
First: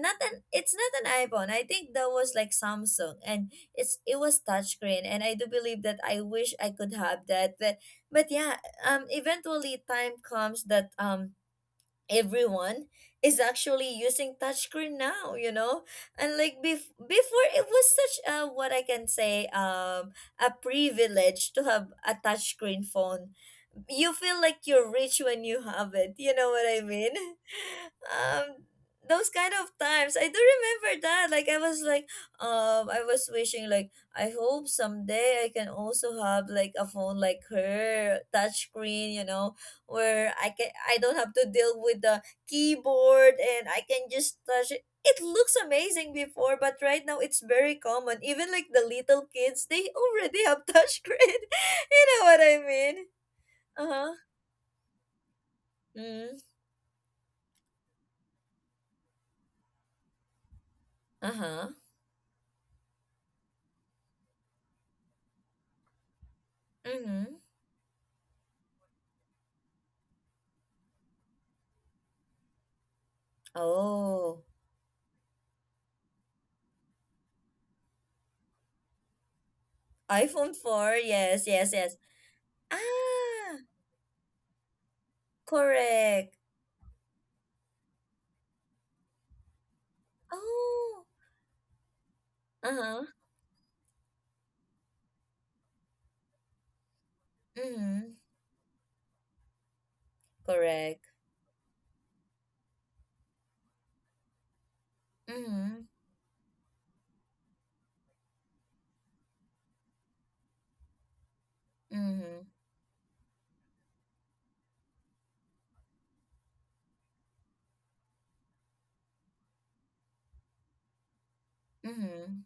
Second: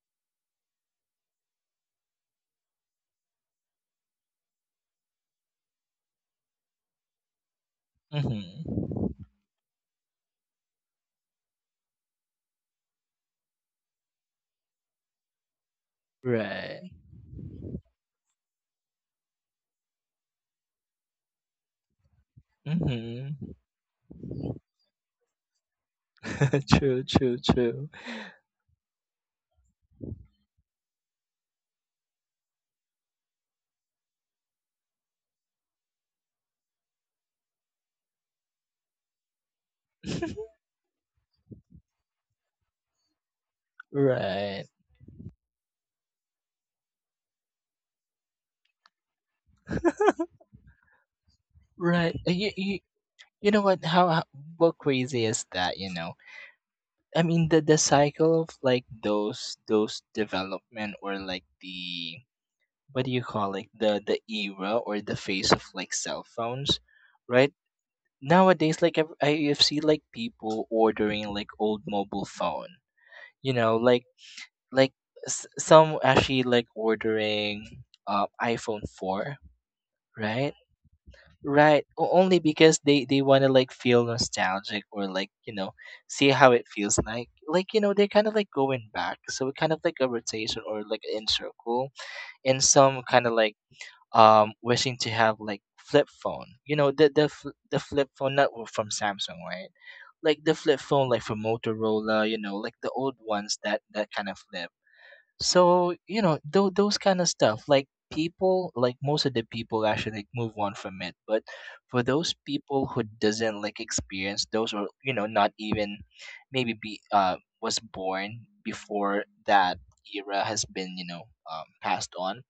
not an, it's not an iPhone. I think that was like Samsung, and it was touchscreen, and I do believe that I wish I could have that. But yeah, Mm-hmm. eventually time comes that everyone is actually using touchscreen now, you know. And like Right. Before, it was such a, what I can say, a privilege to have a touchscreen phone. Mm-hmm. You feel like you're rich when you have it, you know what I True. mean? True. True. um those kind of times, I do remember that, like, I was like, I was wishing like, I hope someday I can also have like a phone like her, touchscreen, you know, where I can, I don't have to deal with the keyboard, and I can just Right. touch it. It looks amazing before, but right now it's very common. Even like the little kids, they already have touch screen. You Right. know what I mean? You know what? Uh How, huh. What crazy is that? You know. Mm. I mean, the cycle of like those development, or Uh like huh. the, what do you call it, the era or the phase of like cell phones, Mm-hmm. right? Nowadays, like I've seen like people ordering like old mobile phone. You know, Oh, like some actually like ordering iPhone 4, right? iPhone four. Yes, yes, Right. yes. Only because they want to Ah, like feel nostalgic or like, you know, see correct. how it feels like. Like, you know, they're kind of like going back. So it kind of like a rotation or like Oh. in circle, and Uh some huh. kind of like wishing to have like flip phone. You know, the flip Mm-hmm. phone, not from Samsung, right? Like the flip Correct. phone like from Motorola, you know, like the old ones that kind of flip. Mm-hmm. So, you know, those kind of stuff, like people, like most of the people actually like, move on from it. But for those Mm-hmm. people who doesn't like experience those or, you know, not even maybe be, was born before that era has been, you know, passed on, Mm-hmm.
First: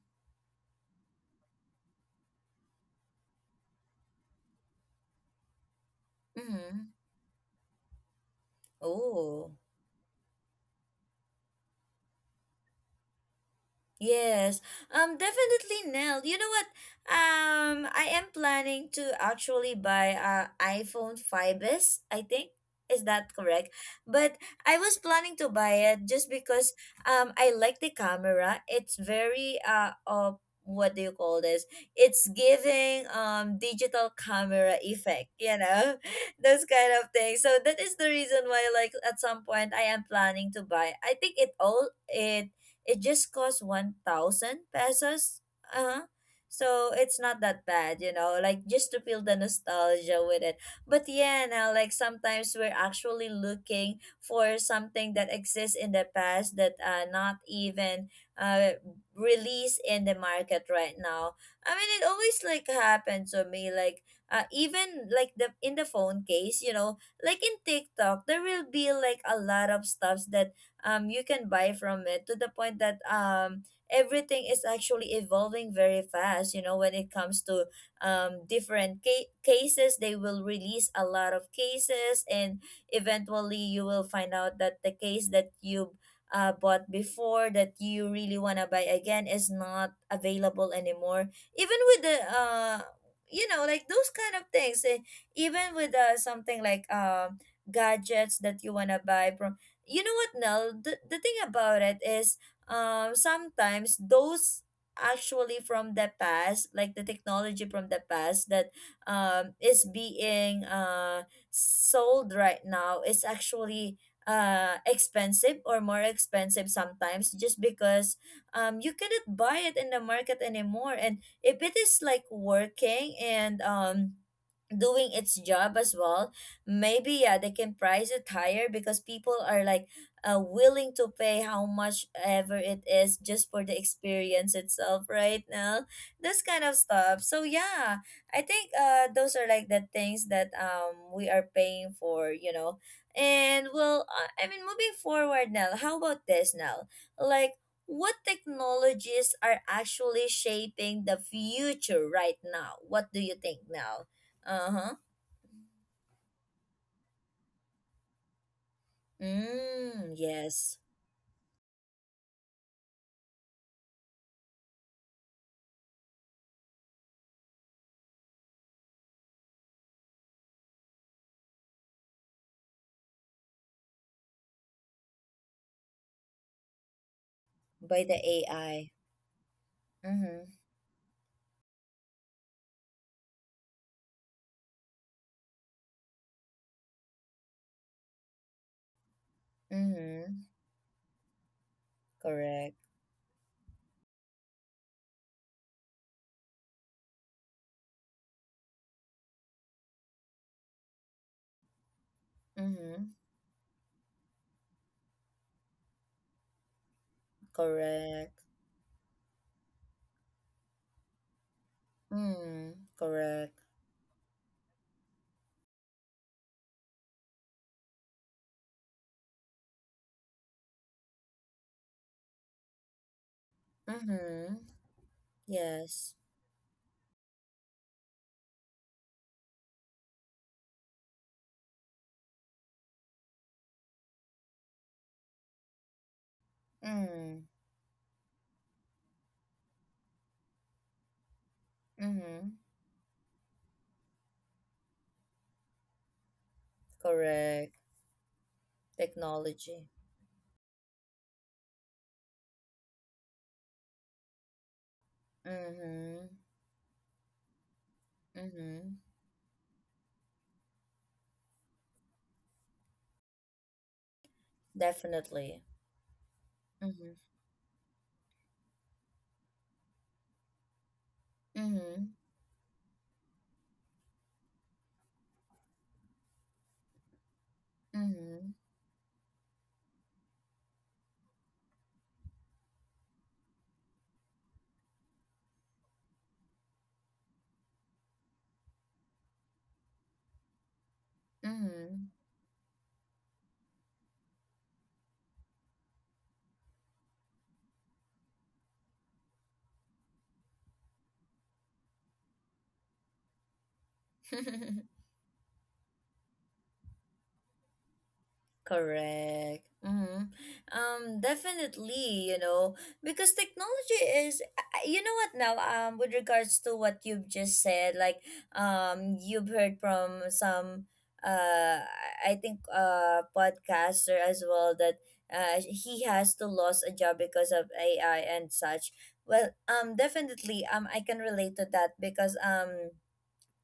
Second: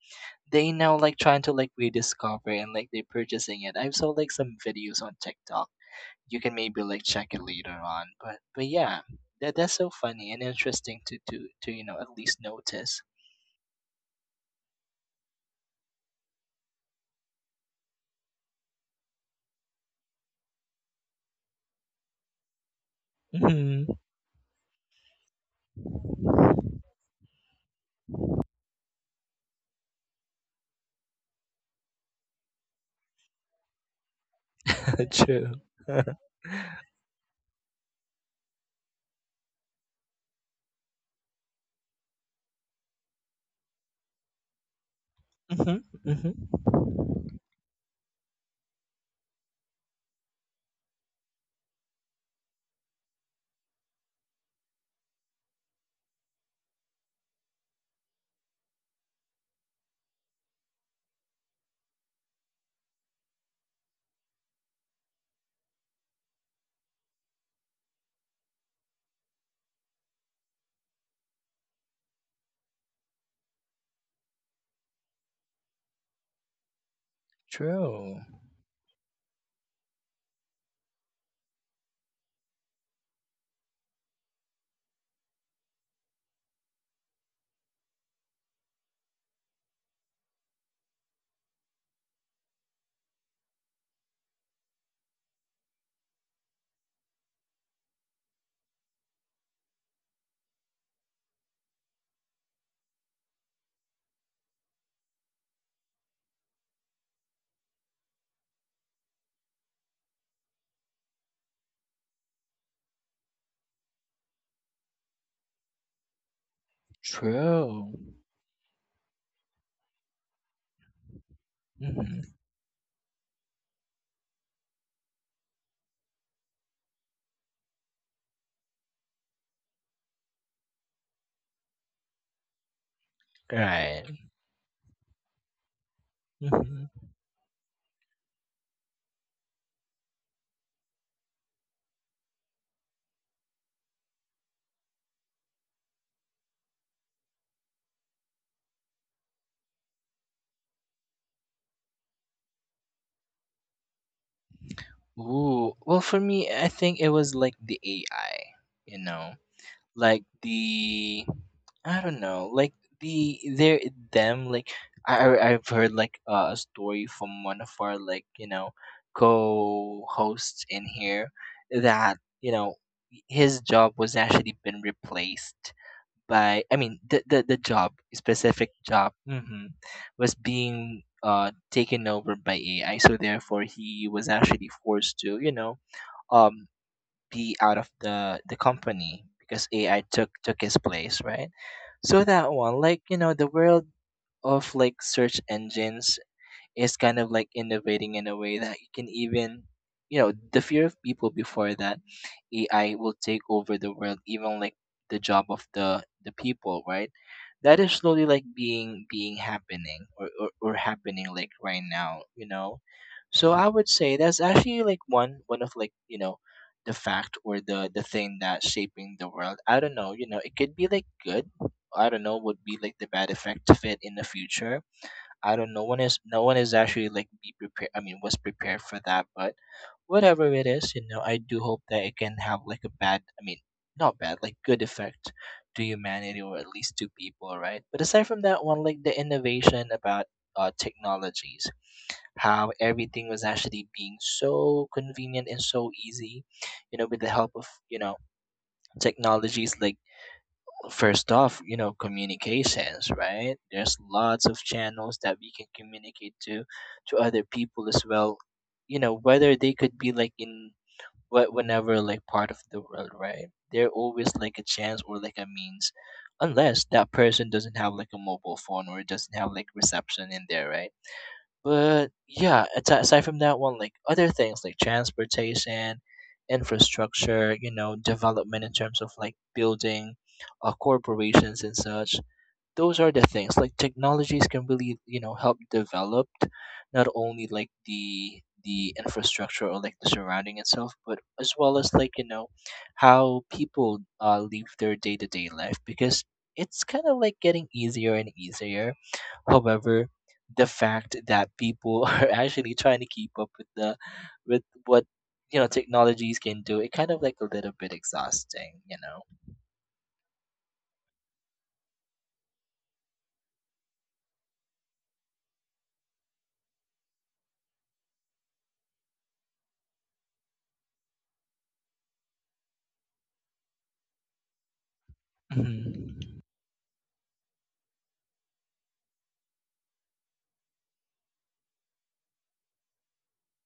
they now like trying to like rediscover and like they're purchasing it. I saw like some videos on TikTok. You can Mm-hmm. maybe like check it later on. But yeah, Oh. that's so funny and interesting to you know, at least notice. Yes, definitely, Nell. You know what? I am planning to actually buy a iPhone five S, I think. Is that correct? Mhm. But I was planning to buy it just because I like the camera. It's very, what do you call this? It's giving, digital camera effect, True. you know? Those kind of things. So that is the reason why like at some point I am planning to buy. I think it all it it just costs 1,000 pesos. Mhm. Uh-huh. Mhm. So it's not that bad, you know, like just to feel the nostalgia with it. But yeah, now like sometimes we're actually looking for something that exists in the past that, not even uh released in the market right now. I mean, it always like happened to me, like, even like the, in the phone case, you know, like in TikTok there will be like a lot of stuffs that, you can buy from it, to the point that, everything is actually evolving very fast. You know, when it comes to, True. Different cases, they will release a lot of cases, and eventually you will find out that the case that you, bought before, that you really want to buy again, is not available anymore. Even with the, you know, like those kind of things. Even with something like gadgets that you want to buy from you know what Nell, the thing about it is sometimes those actually from the past, like the technology from the past that is being sold right now is actually expensive or more expensive sometimes just True. because you cannot buy it in the market anymore, and if it is Mhm. like working and doing its job as well, maybe yeah they can price it higher because people are like willing to pay how much ever it is just for the Right. experience itself right now, this kind of Mhm. stuff, so yeah. I think those are like the things that we are paying for, you know. And well, I mean, moving forward now, how about this now, like what technologies are actually shaping the future right now? What do you think now? Uh-huh. Ooh. Well, for me, I think it was like the AI. You know, Mm, like yes. the I don't know, like the there them like I've heard like a story from one of our like you know co-hosts in here that you know his job was actually been replaced by I mean the job By the specific AI. job was Mm-hmm. being taken over by AI, so therefore he was actually forced to, you know, um be out of the company because AI took Mm-hmm. took his place, right. So that Correct. one, like, you know, the world of like search engines is kind of like innovating in a way that you can even, you know, the fear of people before that AI Mm-hmm. will take over the world, even like the job of the people, right. That is slowly Correct. like being happening, or happening, like, right now, you know. Mm, So correct. I would say that's actually like one of, like, you know, the fact or the thing that's shaping the world. I don't know. You know, it could be like good. I don't know would be like the bad effect of it in the Mm-hmm. future. I don't know. no One Yes. is no one is actually like be prepared. I mean, was prepared for that. But whatever it is, you know, I do hope that it can have like a bad. I mean, not bad, like good effect to humanity or at least to Mm, people, right? But aside from that one, like the innovation about technologies, mm-hmm. how everything was actually being so convenient and so easy, you know, with the help of, Correct. you know, technologies, Technology. like, first off, you know, communications, right? There's lots of channels that we can Mm-hmm. communicate to other people as well. You Mm-hmm. know, whether they could be, like, in whenever, like, part of the world, right? They're always like a chance or like a Definitely. means, unless that Mm-hmm. person doesn't have like a mobile phone or doesn't have like reception in there, right? Mm-hmm. But yeah, aside from that one, like, other things like transportation, infrastructure, you know, Mm-hmm. development in terms of like building corporations and such. Those are the things like technologies can really, you know, help develop not only like the infrastructure or like the surrounding itself, but as well as, like, Mm-hmm. you know, how people live their day-to-day life because it's kind of like getting easier and easier. However, the fact that people are actually trying to keep up with what, you know, technologies can do, it kind of like a little bit exhausting, you know. Correct. Mm-hmm. Definitely, you know, because technology is, you know what now, with regards to what you've just said, like, you've heard from some, I think, podcaster as well that, he has Mhm. to lose a job because of AI and such. Well, definitely, I can relate to that because,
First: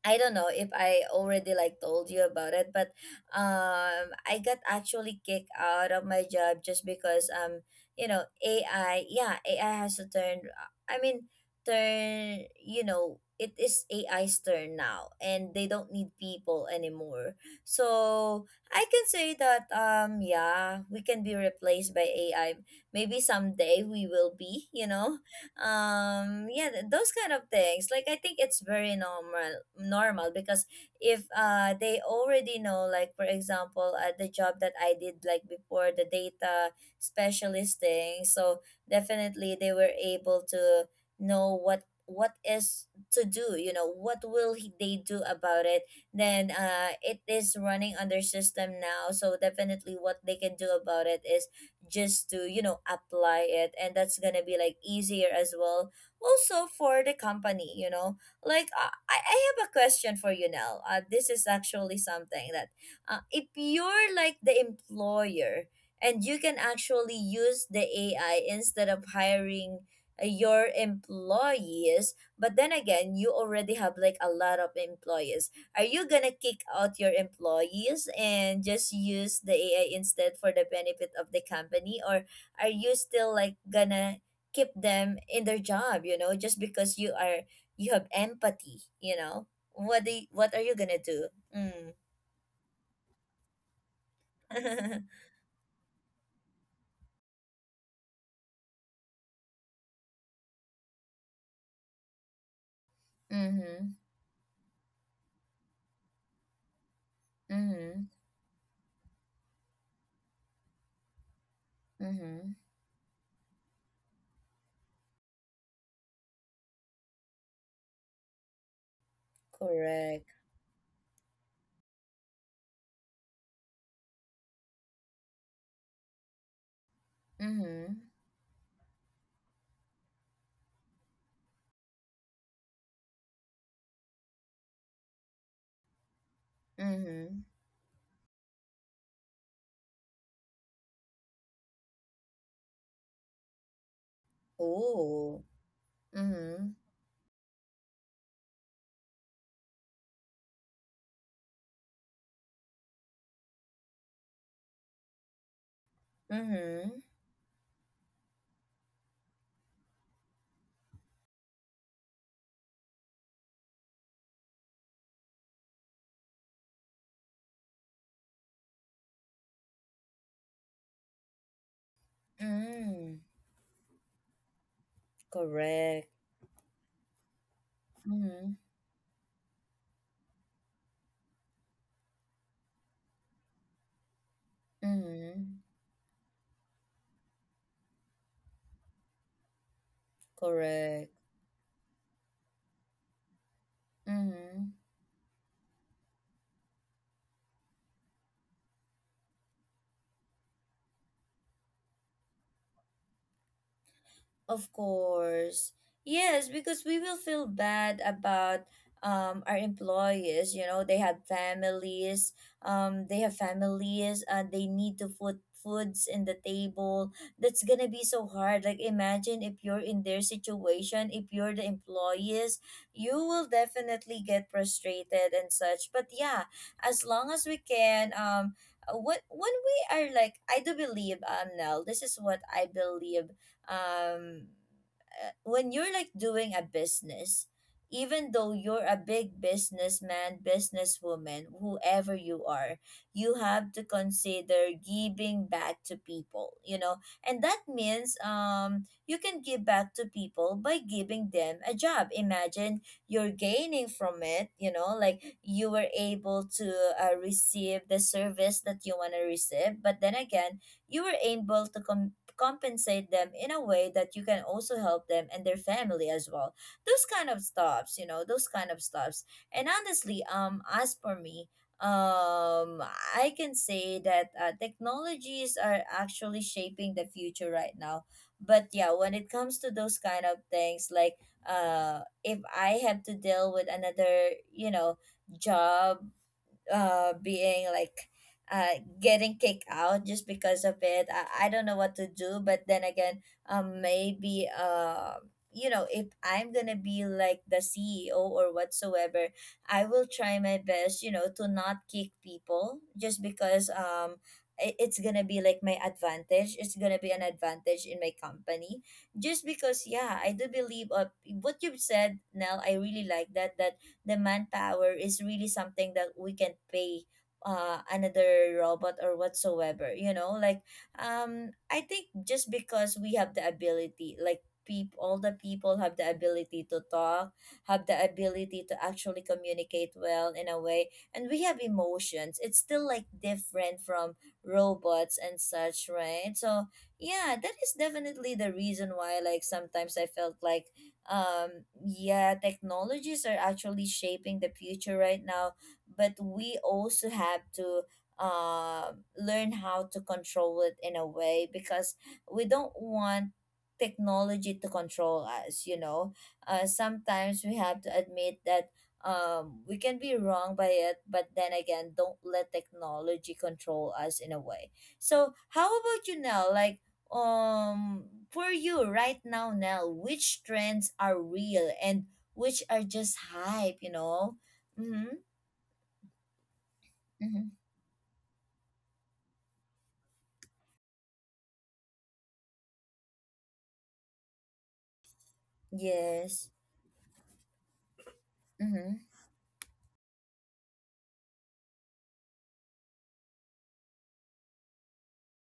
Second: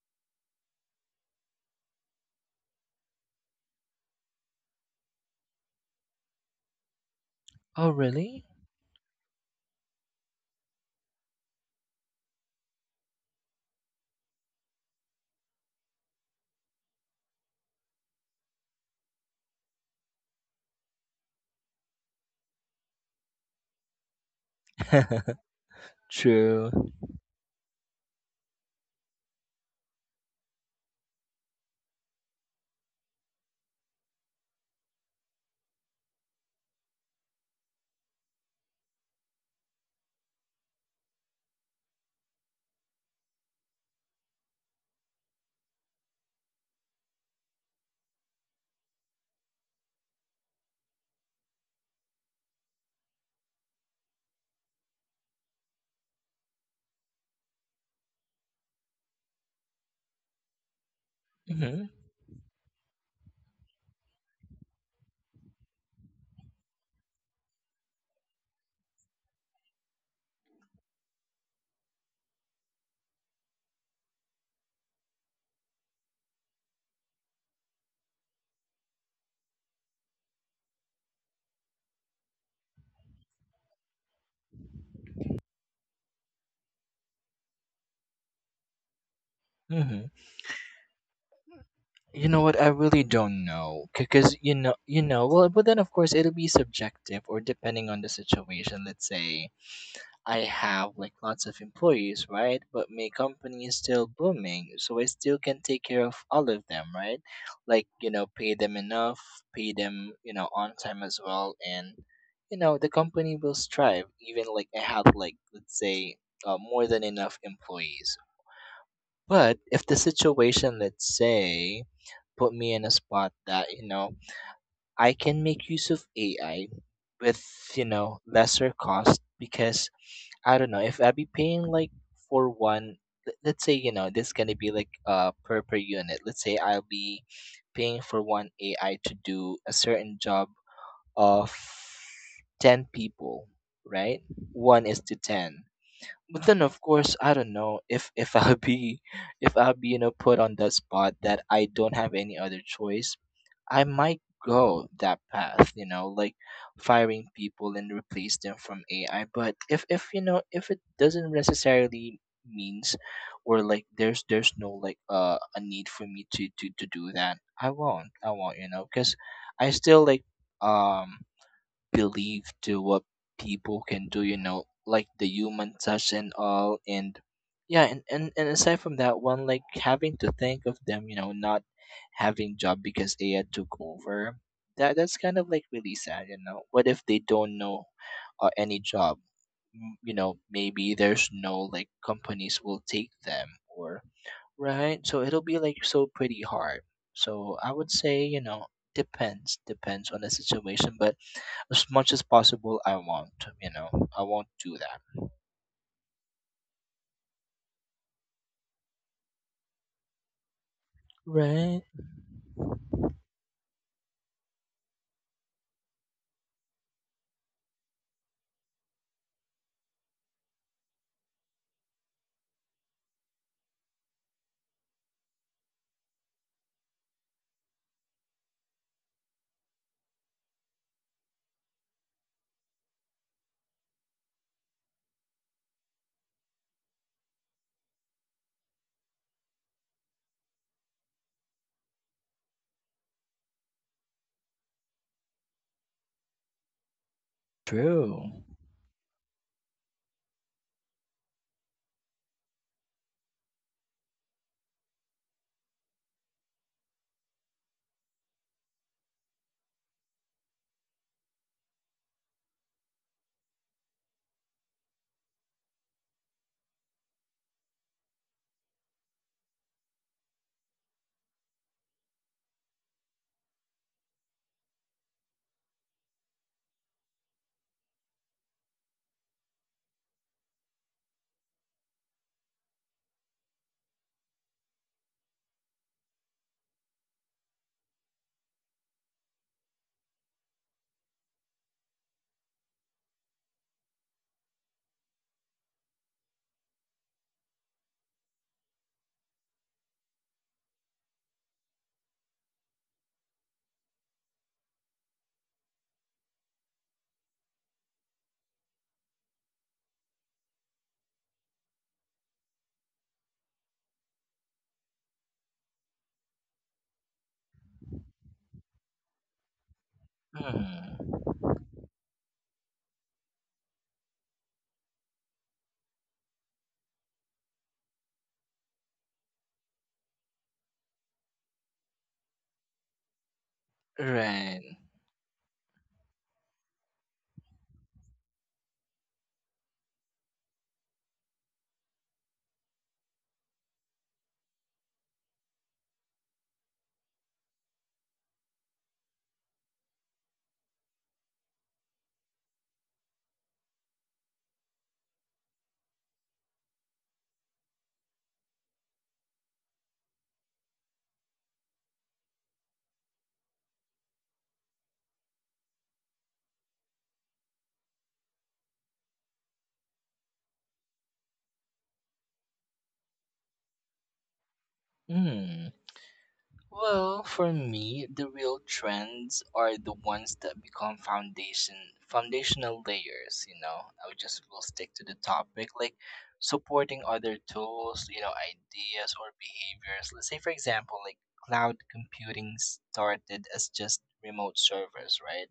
I don't know if I already like told you about it, but I got actually kicked out of my job just because Oh, you know, really. AI, yeah, AI has to turn. I mean, turn. You know, it is AI's turn now, and they don't need people anymore. So I can say that yeah, we can be replaced by AI. Maybe someday we will be. You know, yeah, True. those kind of things, like I think it's very normal because if they already know, like for example the job that I did like before, the data specialist thing, so definitely they were able to know what is to do, you know what they do about it. Then it is running on their system now, so definitely what they can do about it is just to, you know, apply it, and that's gonna be like easier as well, also for the company, you know. Like I have a question for you now. This is Mm-hmm. actually something that if you're like the employer and you can actually use the AI instead of hiring your employees, but then again you already have like a lot of employees, are you gonna kick out your employees and just use the AI instead for the benefit of the company, or are you still like gonna keep them in their job? You know, just because you have empathy. You know, what Mm-hmm. do what are you gonna do? Mm. You know what? I really don't know, because you know, you know. Well, but then, of course, it'll be subjective or depending on the situation. Let's say I have like lots of employees, right? But my company is Mhm. still booming, so I still can take care of all of them, right? Like, Mhm. you know, pay them enough, pay them, you know, on time as well, and, Mhm. you know, the company will strive. Even like I had, like, let's say more than enough employees. But if the Correct. situation, let's say, put me in a spot that, you know, I can make use of AI with, you Mhm. know, lesser cost because I don't know, if I be paying like for one, let's say, you know, this is going to be like per unit. Let's say I'll be Mhm. paying for one AI to do a certain job of 10 people, right? One is to Oh. 10, but then Mhm. of course I don't know if i'll be if i'll be, you know, put on the spot that I don't have any other choice, I might go that path, you know, like Mhm. firing people and replace them from AI. But if, you know, if it doesn't necessarily means, or, like, there's no like a need for me to do that, I won't, you know, because I still like um believe to what Mm. people can do, you know, like the human Correct. touch and all. And yeah, and Mhm. aside from that one, like, having to think of them, you know, not having job because AI took over, that's kind of Mhm. like really sad. You know what if they don't know any job? You know, maybe Correct. there's no like companies will take them. Or, Mm-hmm. right? So it'll be like so pretty hard. So I would say, you know, depends on the situation, but as much as possible, I won't Of do that. course. Yes, because we will feel bad about our employees, you know, Right. They have families and they need to put foods in the table. That's gonna be so hard. Like imagine if you're in their situation, if you're the employees, you will definitely get frustrated and such. But yeah, as long as we can what when we are like, I do believe Nell, this is what I believe. um when you're like doing a business, even though you're a big businessman, businesswoman, whoever you are, you have to consider giving back to people, you know. And that means True. You can give back to people by giving them a job. Imagine you're gaining from it, you know, like you were able to receive the service that you want to receive, but then again you were able to compensate them in a way that you can also help them and their family as well. Those kind of stuffs, you know, those kind of stuffs. And honestly, as for me, um, I can say that technologies are actually shaping the future right now. But yeah, when it comes to those kind of things, like if I have to deal with another, you know, job being like getting kicked out just because of it, I don't know what to do. But then again, maybe, you know, if I'm gonna be like the CEO or whatsoever, I will try my best, you know, to not kick people just because it's gonna be like my advantage, it's gonna be an advantage in my company, just because, yeah, I do believe, what you've said, Nell, I really like that, that the manpower is really something that we can pay another robot or whatsoever, you know, like Mm, I think just because we have the ability, like people, all the people have the ability to talk, have the ability to actually communicate well in a way, and we have emotions, it's still like different from right. robots and such, right? So yeah, that is definitely the reason why, like sometimes I felt like yeah, technologies are actually shaping the future right now, but we also have to uh, learn how to control it in a way, because we don't want technology to control us, you know. Sometimes we have to admit that we can be wrong by it, but then again, don't let technology control us in a way. So how about you now, like um for you right now, Nell, which trends are real and which are just hype, you know? Mm-hmm, Mm. Well, mm-hmm. for me, the real trends are the ones that become foundational layers, you know. I would just will stick to the topic, like Yes. supporting other tools, you know, Mm-hmm, ideas or behaviors. Let's say, for example, like cloud computing started as just remote servers, right?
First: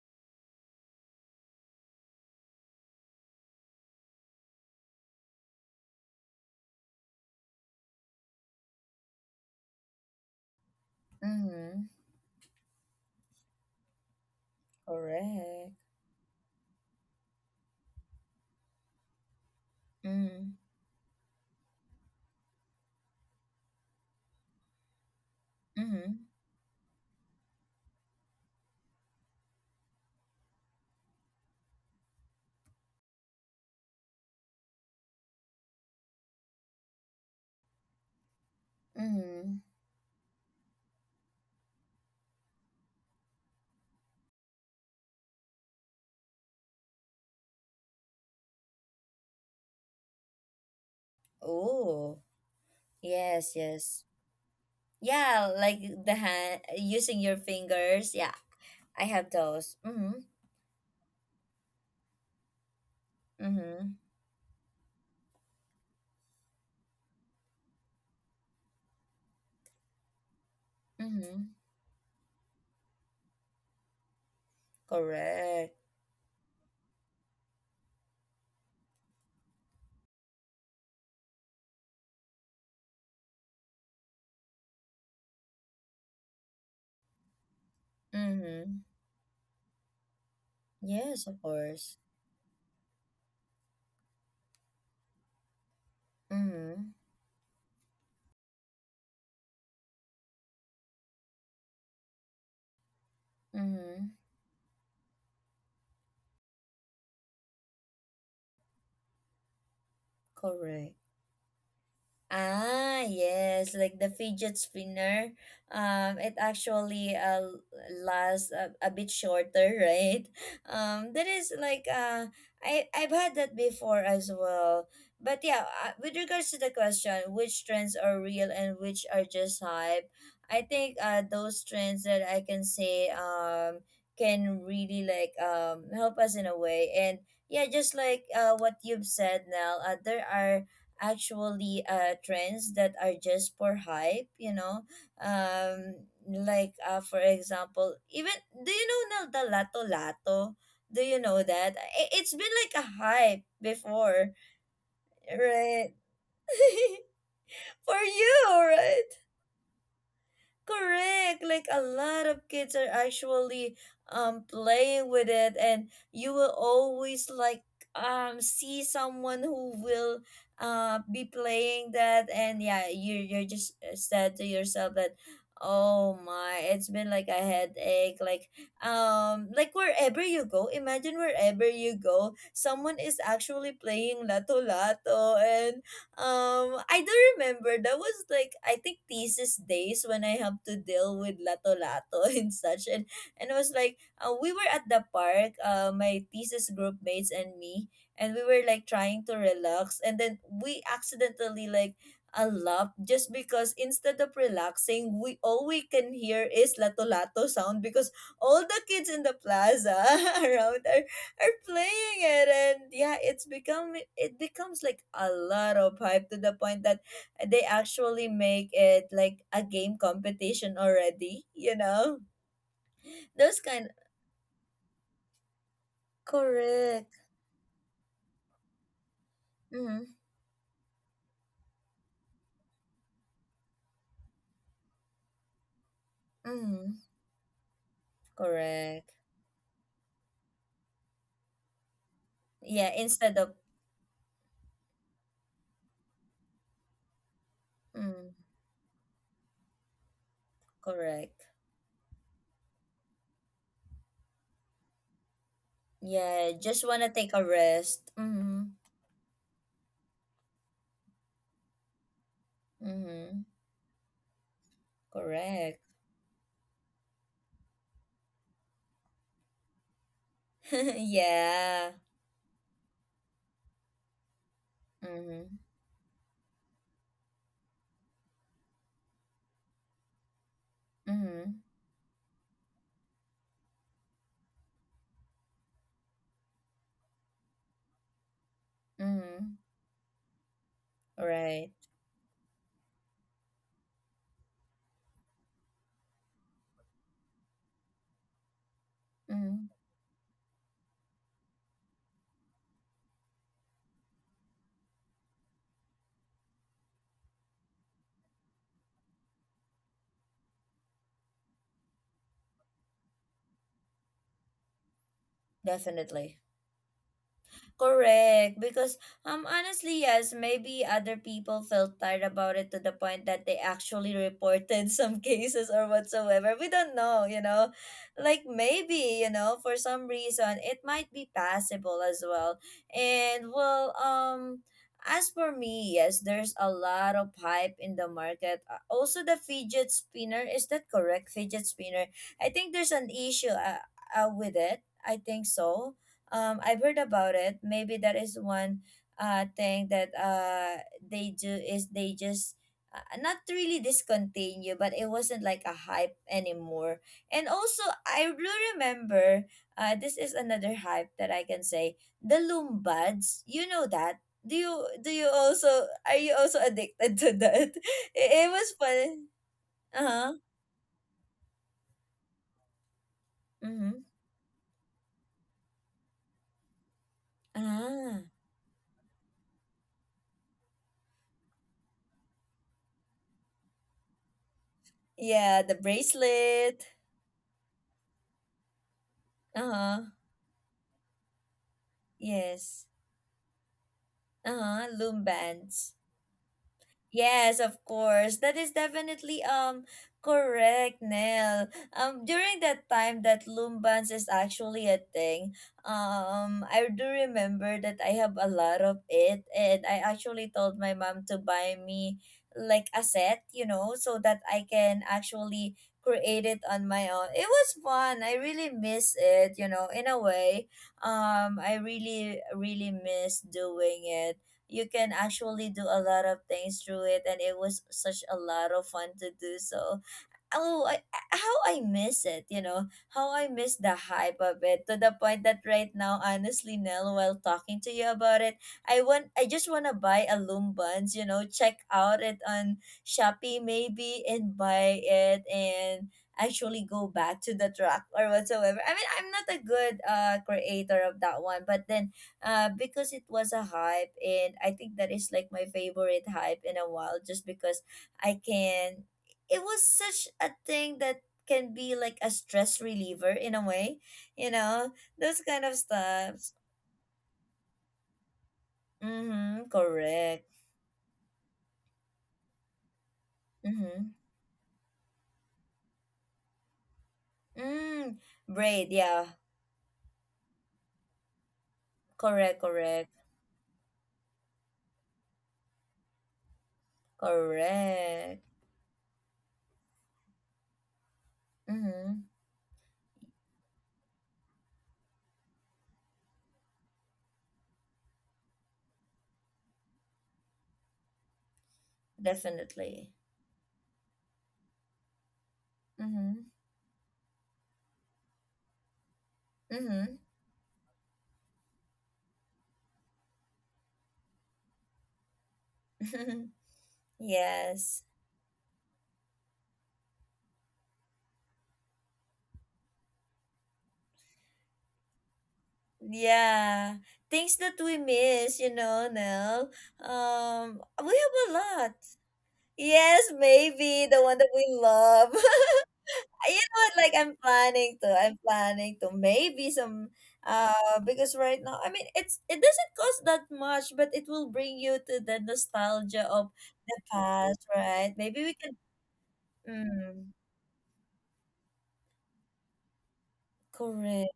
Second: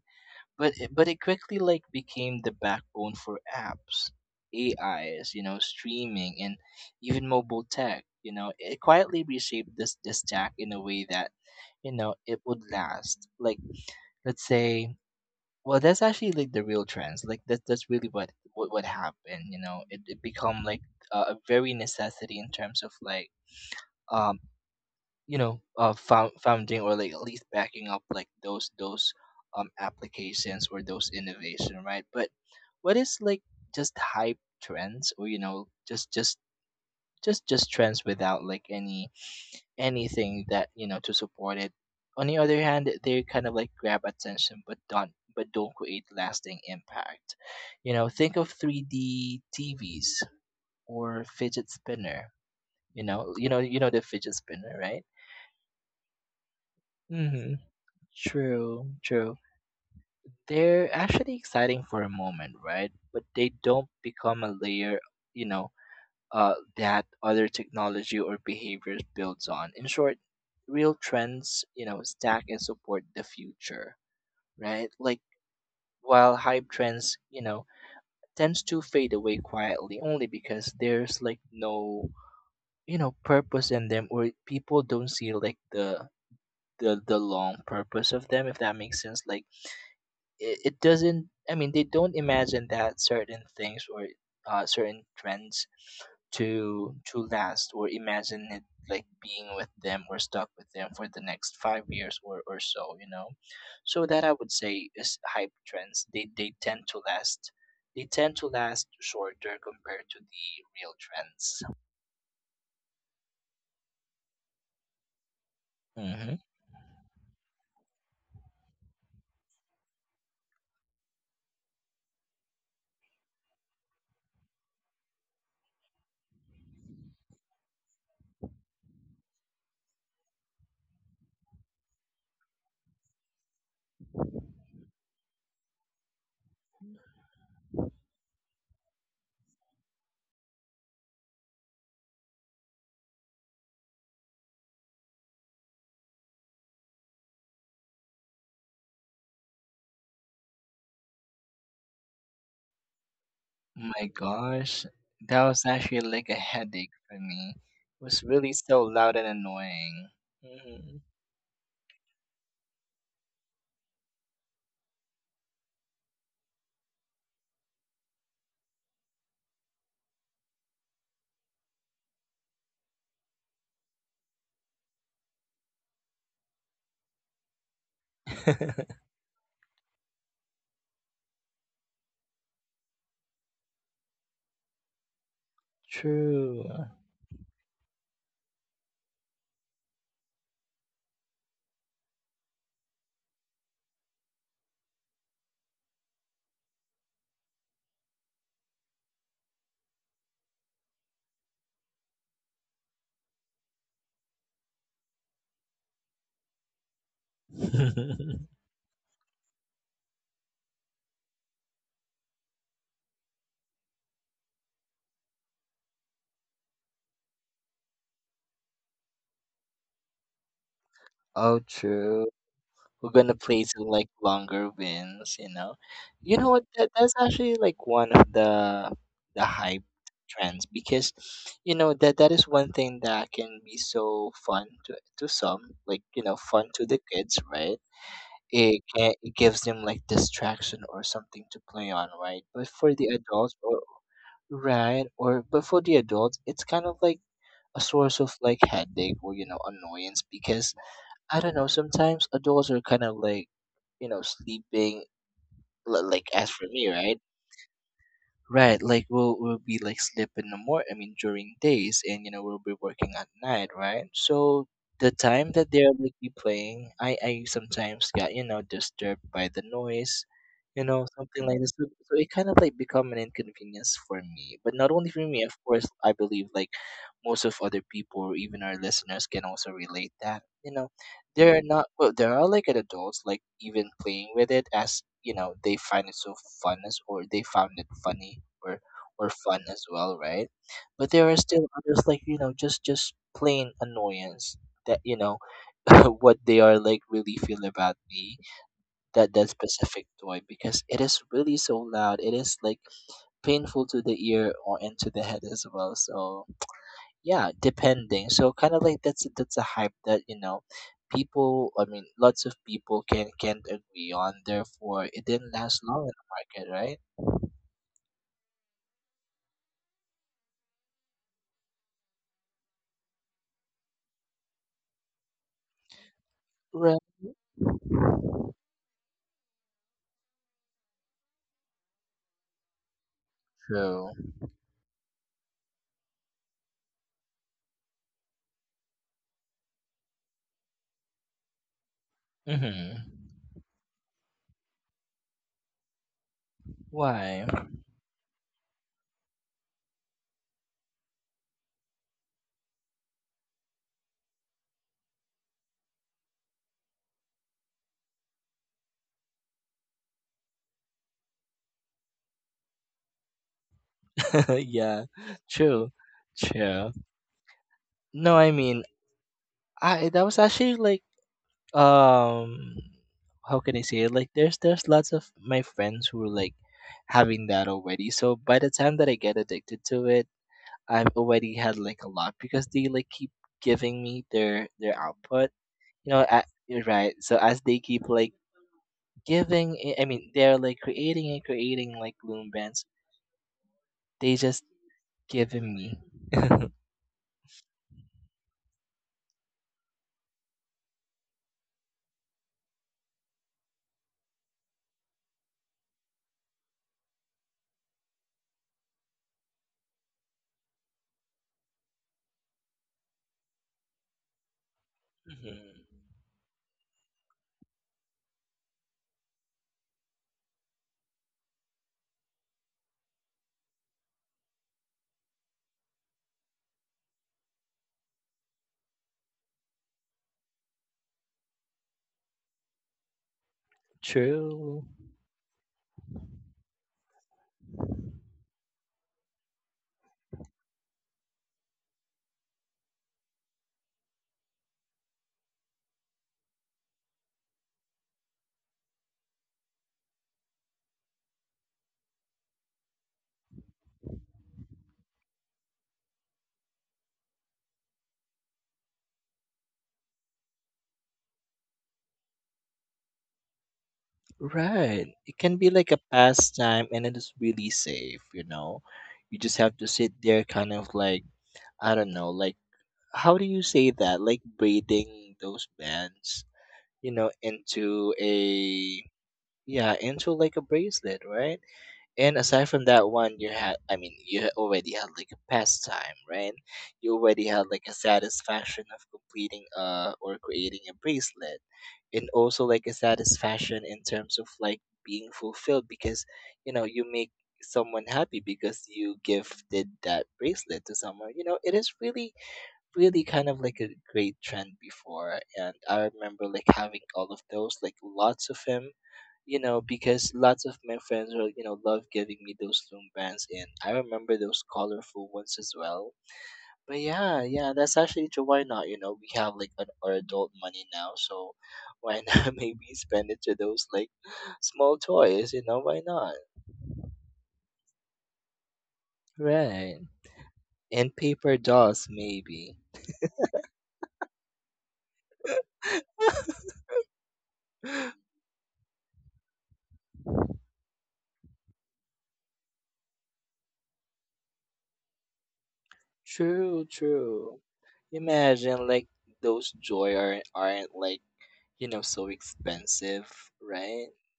But it quickly like became the backbone for apps, AIs, you know, streaming, and even mobile tech, you know, it quietly reshaped this stack in a way that, mm-hmm. you know, it would last, like, let's say, Correct. well, that's actually like the real trends. Like that's really what happened, you know. It Mm-hmm, become like a very necessity in terms of like um you know mm-hmm, founding, or like at least backing up like those applications or those innovation, right. But what is like just hype trends, or, you know, just trends without like mm-hmm. anything that, you know, to support it, on the other hand, they kind of like grab attention but don't create lasting impact. You know, think of 3D TVs or fidget Oh. spinner, Yes, you know the yes. fidget spinner, right. Yeah, like the hand, using your Mm-hmm. fingers, yeah. True, I have true. those. Mm-hmm, They're actually exciting for a moment, right? But they don't mm-hmm, become a layer, you know, that other technology or behaviors builds on. In short, real mm-hmm. trends, you know, stack and support the future, right? Like, Correct. while hype trends, you know, tends to fade away quietly only because there's like no, you know, purpose in them, or people don't see like the long purpose of them, if that Mm-hmm. makes sense. Like it Yes, doesn't. of I mean, they course. don't imagine that certain things or certain trends Mm-hmm, to last, or imagine it like being with them or stuck with them for the next 5 years or so, you know. So mm-hmm. that, I would say, is hype trends. They tend to last They tend to last shorter compared to the real Correct. trends. Ah, yes, like the fidget spinner. Hmm It actually lasts a bit shorter, right? That is like, I've had that before as well. But yeah, with regards to the question, which trends are real and which are just hype? I think those trends that I can say can really like help us in a way, and yeah, just like, what you've said, Nell, there are actually trends that are just for hype, you know. um like for example, even, do you know now, the lato lato? Do you know that? It's been like a hype my before, gosh, that was right? actually like a headache for me. For It was you, really so right? loud and annoying. Hmm. Correct. Like a lot of kids are actually playing with it, and you will always like see someone who will be playing that, and yeah, you're just said to yourself that oh my, it's been like a headache. Like like wherever you go, imagine wherever you go, someone is actually playing lato lato, and True. I do remember that was like, I think, thesis days, when I have to deal with lato lato and such. And it was like we were at the park, my thesis group mates and me, and we were like trying to relax, and then we accidentally like a laugh, just because instead of relaxing, we all we can hear is lato lato sound because all the kids in the plaza around are playing it. And yeah, it becomes like a lot of hype to the point that they actually make it like a game competition already, Oh, you know. true. We're gonna Those play to kind. like longer wins, you know. You know what? That's Correct. actually like one of the hype Mm-hmm. trends because, you know, that is one thing that can be so fun to some, like, you know, fun to Mm-hmm. the kids, right? Correct. It gives them like distraction or something to play on, right? But for Yeah, the instead of. adults, or, right? Or but for the adults, it's kind of like a source of Mm, like headache or, you know, annoyance because I correct. don't know, sometimes adults are kind of like, you know, sleeping, like, as Yeah, for me, just want to right. take a rest. Mm-hmm. Right, like we'll be like sleep in the morning. I mean, during days, and, you know, we'll be working at Mm-hmm. night, right? So the time that Correct. they're like be playing, I sometimes got, you know, disturbed by the noise, you know, something like this. So, Yeah. so it kind of like become an inconvenience for me, but not only for me, of Mm-hmm. course. I believe like most of other people, or even our listeners, can also relate that. You know, Mm-hmm. they're not well, they are like an adults like even playing with it, as you know, they find it so fun as, or they found it funny, or fun Mm-hmm. as well, right? But there are still Right. others like, you know, just plain annoyance that, you know, what they are like really feel about me that Mm-hmm. specific toy because it is really so loud. It is like painful to the ear or into the head as well, so yeah, depending. So kind of like that's a hype that, you know, people, I mean, lots of people can't agree on, therefore it didn't last long in the Definitely. market, right? Correct. Because honestly, yes, maybe other people felt tired about it to the point that they actually reported some cases or whatsoever. We Right. don't know, you know. Like maybe, you know, for some reason it might be passable as well. And well, True. As for me, yes, there's a lot of hype in the market. Also the fidget spinner, is that correct? Fidget spinner. I think there's Mm-hmm. an issue with it, I think so. I've heard about Why? it. Maybe that is one thing that they do, is they just not really discontinue, but it wasn't like a hype anymore. And also, I do remember this is another hype that I can say, the Lumbads. You know that. Do you Yeah. do you also, True, are you also true. addicted to that? It, No, I it was mean, fun. Uh I that huh. was actually like um how can I say Mm-hmm. it, like there's lots of my friends who are like having that already, Ah. so by the time that I get addicted to it, I've already had like a lot because they like keep giving me their output. Yeah, the You know, at, you're bracelet. right. So as they keep like Uh giving, I huh. mean, they're like creating and creating like loom bands. Yes. They just Uh-huh, loom giving me. bands. Yes, of course. That is definitely correct, Nell. During that time that loom bands is actually a thing, I do remember that I have a lot of it, and I actually told my mom to buy me like a set, you know, so that I can Mhm. actually create it on my own. It was fun. I really miss it, you know, in a way. I really miss doing it. You can actually do a lot of things through it and it was such a lot of fun to do so. oh I, how I miss it, you know. How I miss the hype of True. it, to the point that right now, honestly, Nell, while talking to you about it, I just want to buy a loom buns, you know, check out it on Shopee maybe and buy it and actually go back to the truck or whatsoever. I mean, I'm not a good creator of that one. But then because it was a hype, and I think that is like my favorite hype in a while, just because I can it was such a thing that can be like a stress reliever in a way, you know, Right. It those can kind be of like a stuffs. pastime, and it is really safe. You know, you just Mm-hmm, have to sit there, correct. kind of like I don't know, like how do you say Mm-hmm. that? Like braiding those bands, you know, into Mm, braid, a yeah. Yeah, into like a bracelet, right? And Correct, aside from that correct, one, you had, I mean, you had already had like a pastime, right? You already had like a correct. satisfaction of completing or creating a bracelet, Mm-hmm, and also like a satisfaction in terms of like being fulfilled because you know you make someone happy because you gifted that bracelet to someone. You know, it is really definitely. really kind of like a great trend before, and I Mm-hmm, remember like having all of those, like lots of them, you know, because lots of my friends were, you know, love giving me those loom bands, and I remember those colorful ones as well. mm-hmm. But yeah, yeah, that's yes. actually true. Why not? You know, we have like an, our adult money now, so why not maybe spend it to those like small toys? You know, why not? Yeah. Things that we miss, you know, Nell. Right. We And have a paper lot. dolls maybe. Yes, maybe the one that we love. You know what, like I'm planning to maybe some because right now, I mean, it doesn't cost that much, but it will bring you to the nostalgia of True, the true. past, right? Maybe we can Imagine like those joy mm, aren't like, you know, so expensive, right? correct.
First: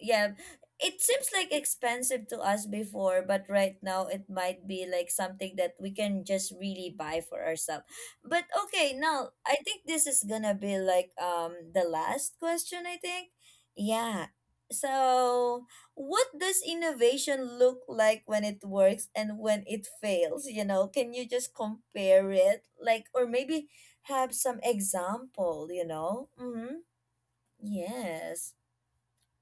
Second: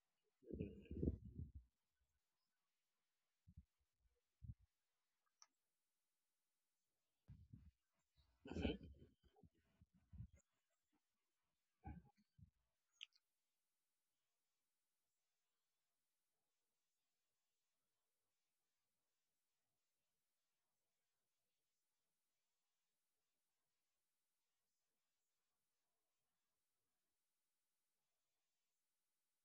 Yeah. It seems like expensive to us before, but right now it might be like something that we can just really buy for ourselves. But okay, now I think this is gonna be like the last question, I think. Yeah. So what does innovation look like when it works and when it fails? You know, can you just compare it? Like, or maybe have some example, you know? Mm-hmm. Yes,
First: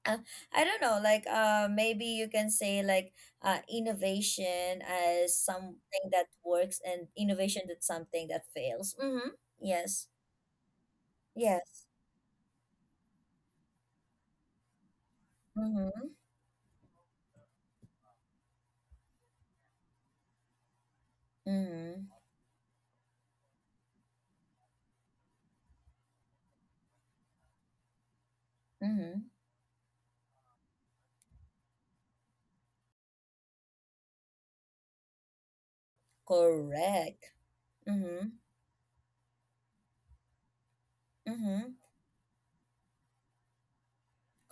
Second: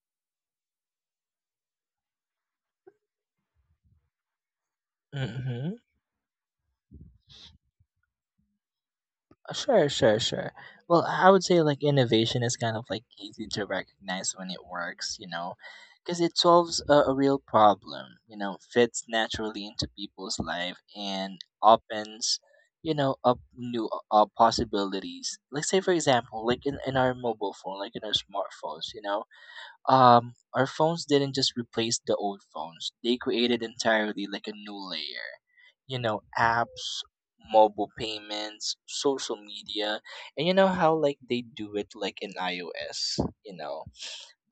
uh, I don't know, like maybe you can say like innovation as Mm-hmm. something that works and innovation that's something that fails. Mm-hmm. Sure, Yes. sure, sure. Well, I would say like Yes. innovation is kind of like easy to recognize when it works, you know, Mm-hmm. because it solves a real problem, you know, fits naturally into people's life and Mm-hmm. opens, you know, up new possibilities. Like say for example, like in our mobile phone, like in our smartphones, you know, Mm-hmm. Our phones didn't just replace the old phones. They created entirely like a new layer, you know, apps, Correct. mobile Mm-hmm. payments, social media, and you know how like they Mm-hmm. do it like in iOS. You know,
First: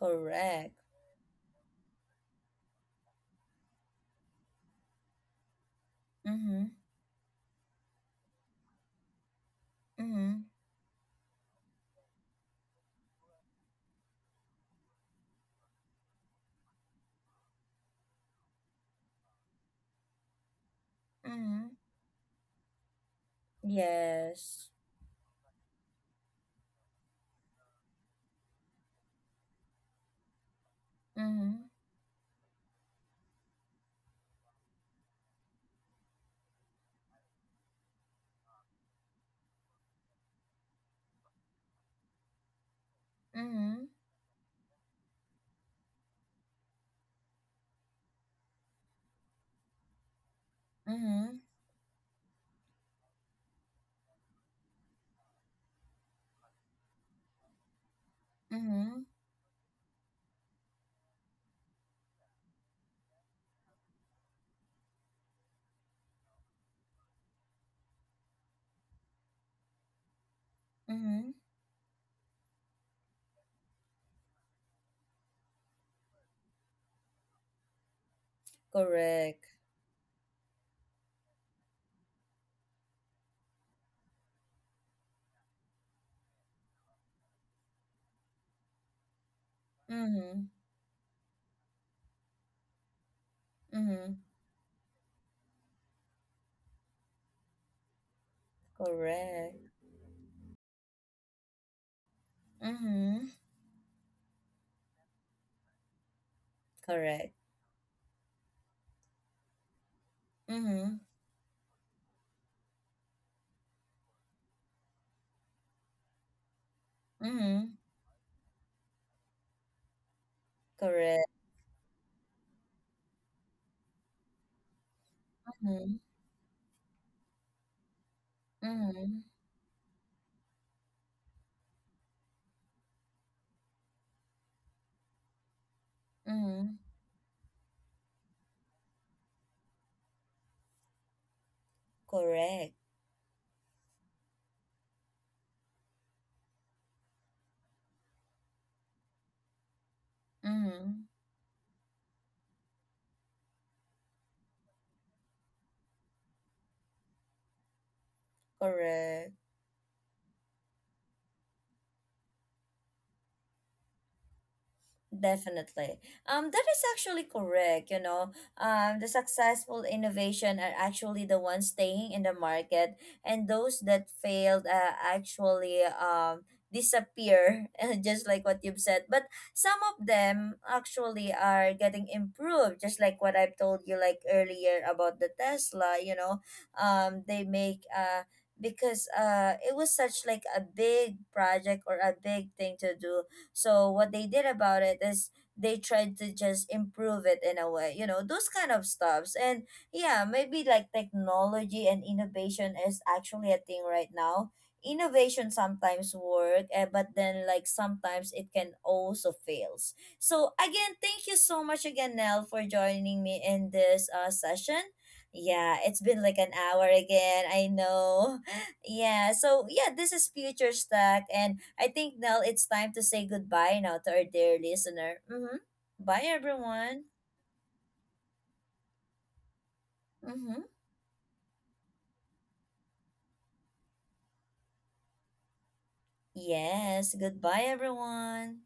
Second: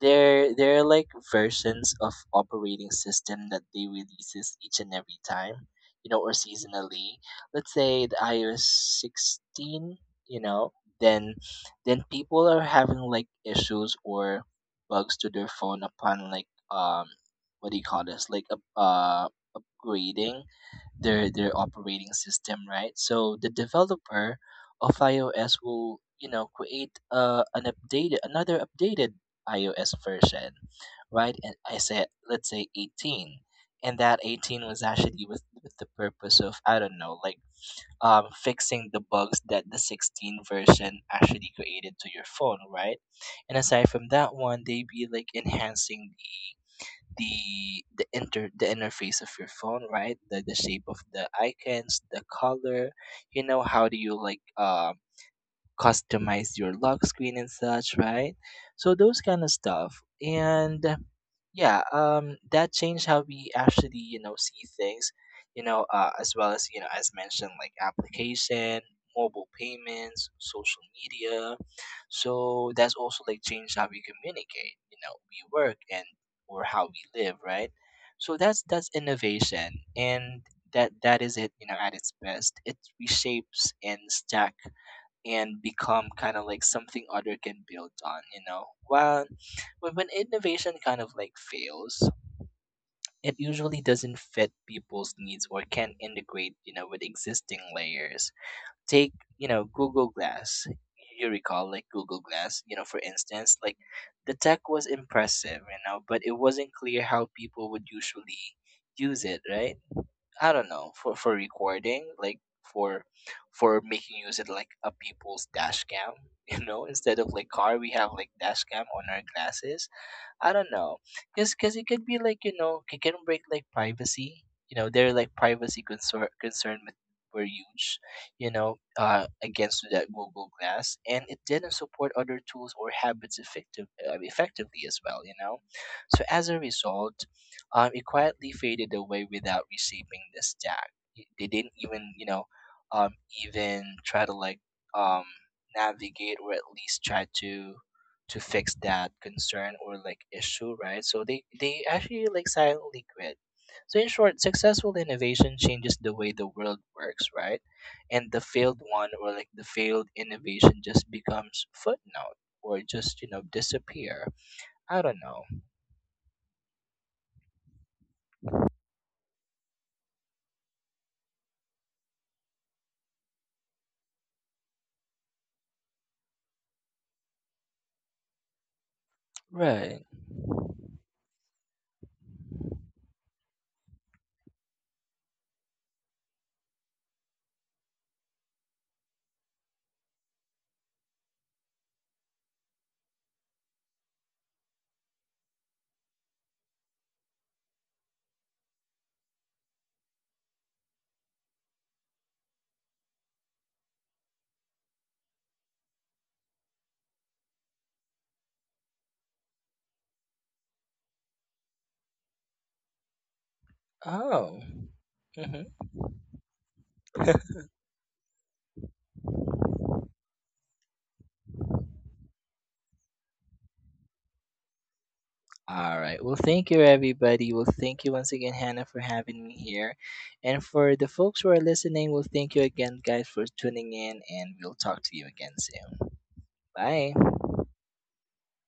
they're like versions of operating system that they releases each and every time, you know, or Mm-hmm. seasonally. Let's say the iOS 16, you Mm-hmm. know, then people are having like issues or bugs to their phone upon like what do you call this? Like up upgrading their Mm-hmm. operating system, right? So the developer Yes. of iOS will, you know, create an updated, another updated iOS version, right? And Mm-hmm. I said let's say 18, and that 18 was actually with the purpose of I don't know, like fixing the bugs that the 16 version actually created to your phone, right? And Mm-hmm. aside from that one, they be like enhancing the interface of your phone, right? The shape of the Mm-hmm. icons, the color, you know, how do you like customize your lock screen and such, right? So Mm-hmm. those kind of stuff. And yeah, that changed how we actually, you know, see things, you know, as well as, you know, as mentioned, like application, mobile payments, social Mm-hmm. media. So that's also like changed how we communicate, you know, we work, and or how we live, right? So that's Correct. innovation, and that is it. You know, at its best it reshapes and stack and become kind of like something other can build on, you know, while but when Mm-hmm. innovation kind of like fails, it usually Mm-hmm. doesn't fit people's needs or can't integrate, you know, with existing layers. Take, you Correct. know, Google Glass. You recall like Google Glass, you know, for Mm-hmm. instance. Like the tech was impressive, you know, but it wasn't clear how Correct. people would usually use it, right? I don't know, Mhm, for recording, like for making use of like a people's dash cam. You know, instead of like mhm, car, we have like dash cam on our glasses, I don't know, correct. because it could be like, you know, it can break like privacy. You know, their like privacy Mhm, were huge. You know, mhm, against that Google Glass, and it didn't support other tools or habits effectively as well. You know, so as a mhm, result, it quietly faded away without reshaping the stack. They didn't even, you know, correct. um, even try to like um navigate or at least try to fix that concern or like issue, right? Mhm, So they actually like silently quit. So in short, successful innovation changes the way the world works, right? And the failed one, correct. or like the failed innovation, just becomes footnote or just, you know, disappear. I don't know. Definitely. That is actually correct. You know, the successful innovation are actually the ones staying in the market, and those that failed actually disappear, just like what you've said. But some Right. of them actually are getting improved, just like what I've told you like earlier about the Tesla. You know, they make because it was such like a big project or a big thing to do, so what they did about it is they tried to just improve it in a way, you know, those kind of stuffs. And yeah, maybe like technology and innovation is actually a thing right now. Innovation sometimes work, eh, but then like sometimes it can also fails. So again, thank you so much again, Nell, for joining me in this Oh. session. Mm-hmm. Yeah, it's been like an hour again, I know. Yeah, so yeah, this is Future Stack, and I think now it's time to say goodbye now to our dear listener. Mm-hmm. All right. Bye, Well, thank you, everyone. everybody. Well, thank you once again, Hannah, for having me here. Mm-hmm. And for the folks who are listening, well, thank you again, guys, for tuning in, and we'll talk to you again soon. Bye. Yes, goodbye, everyone.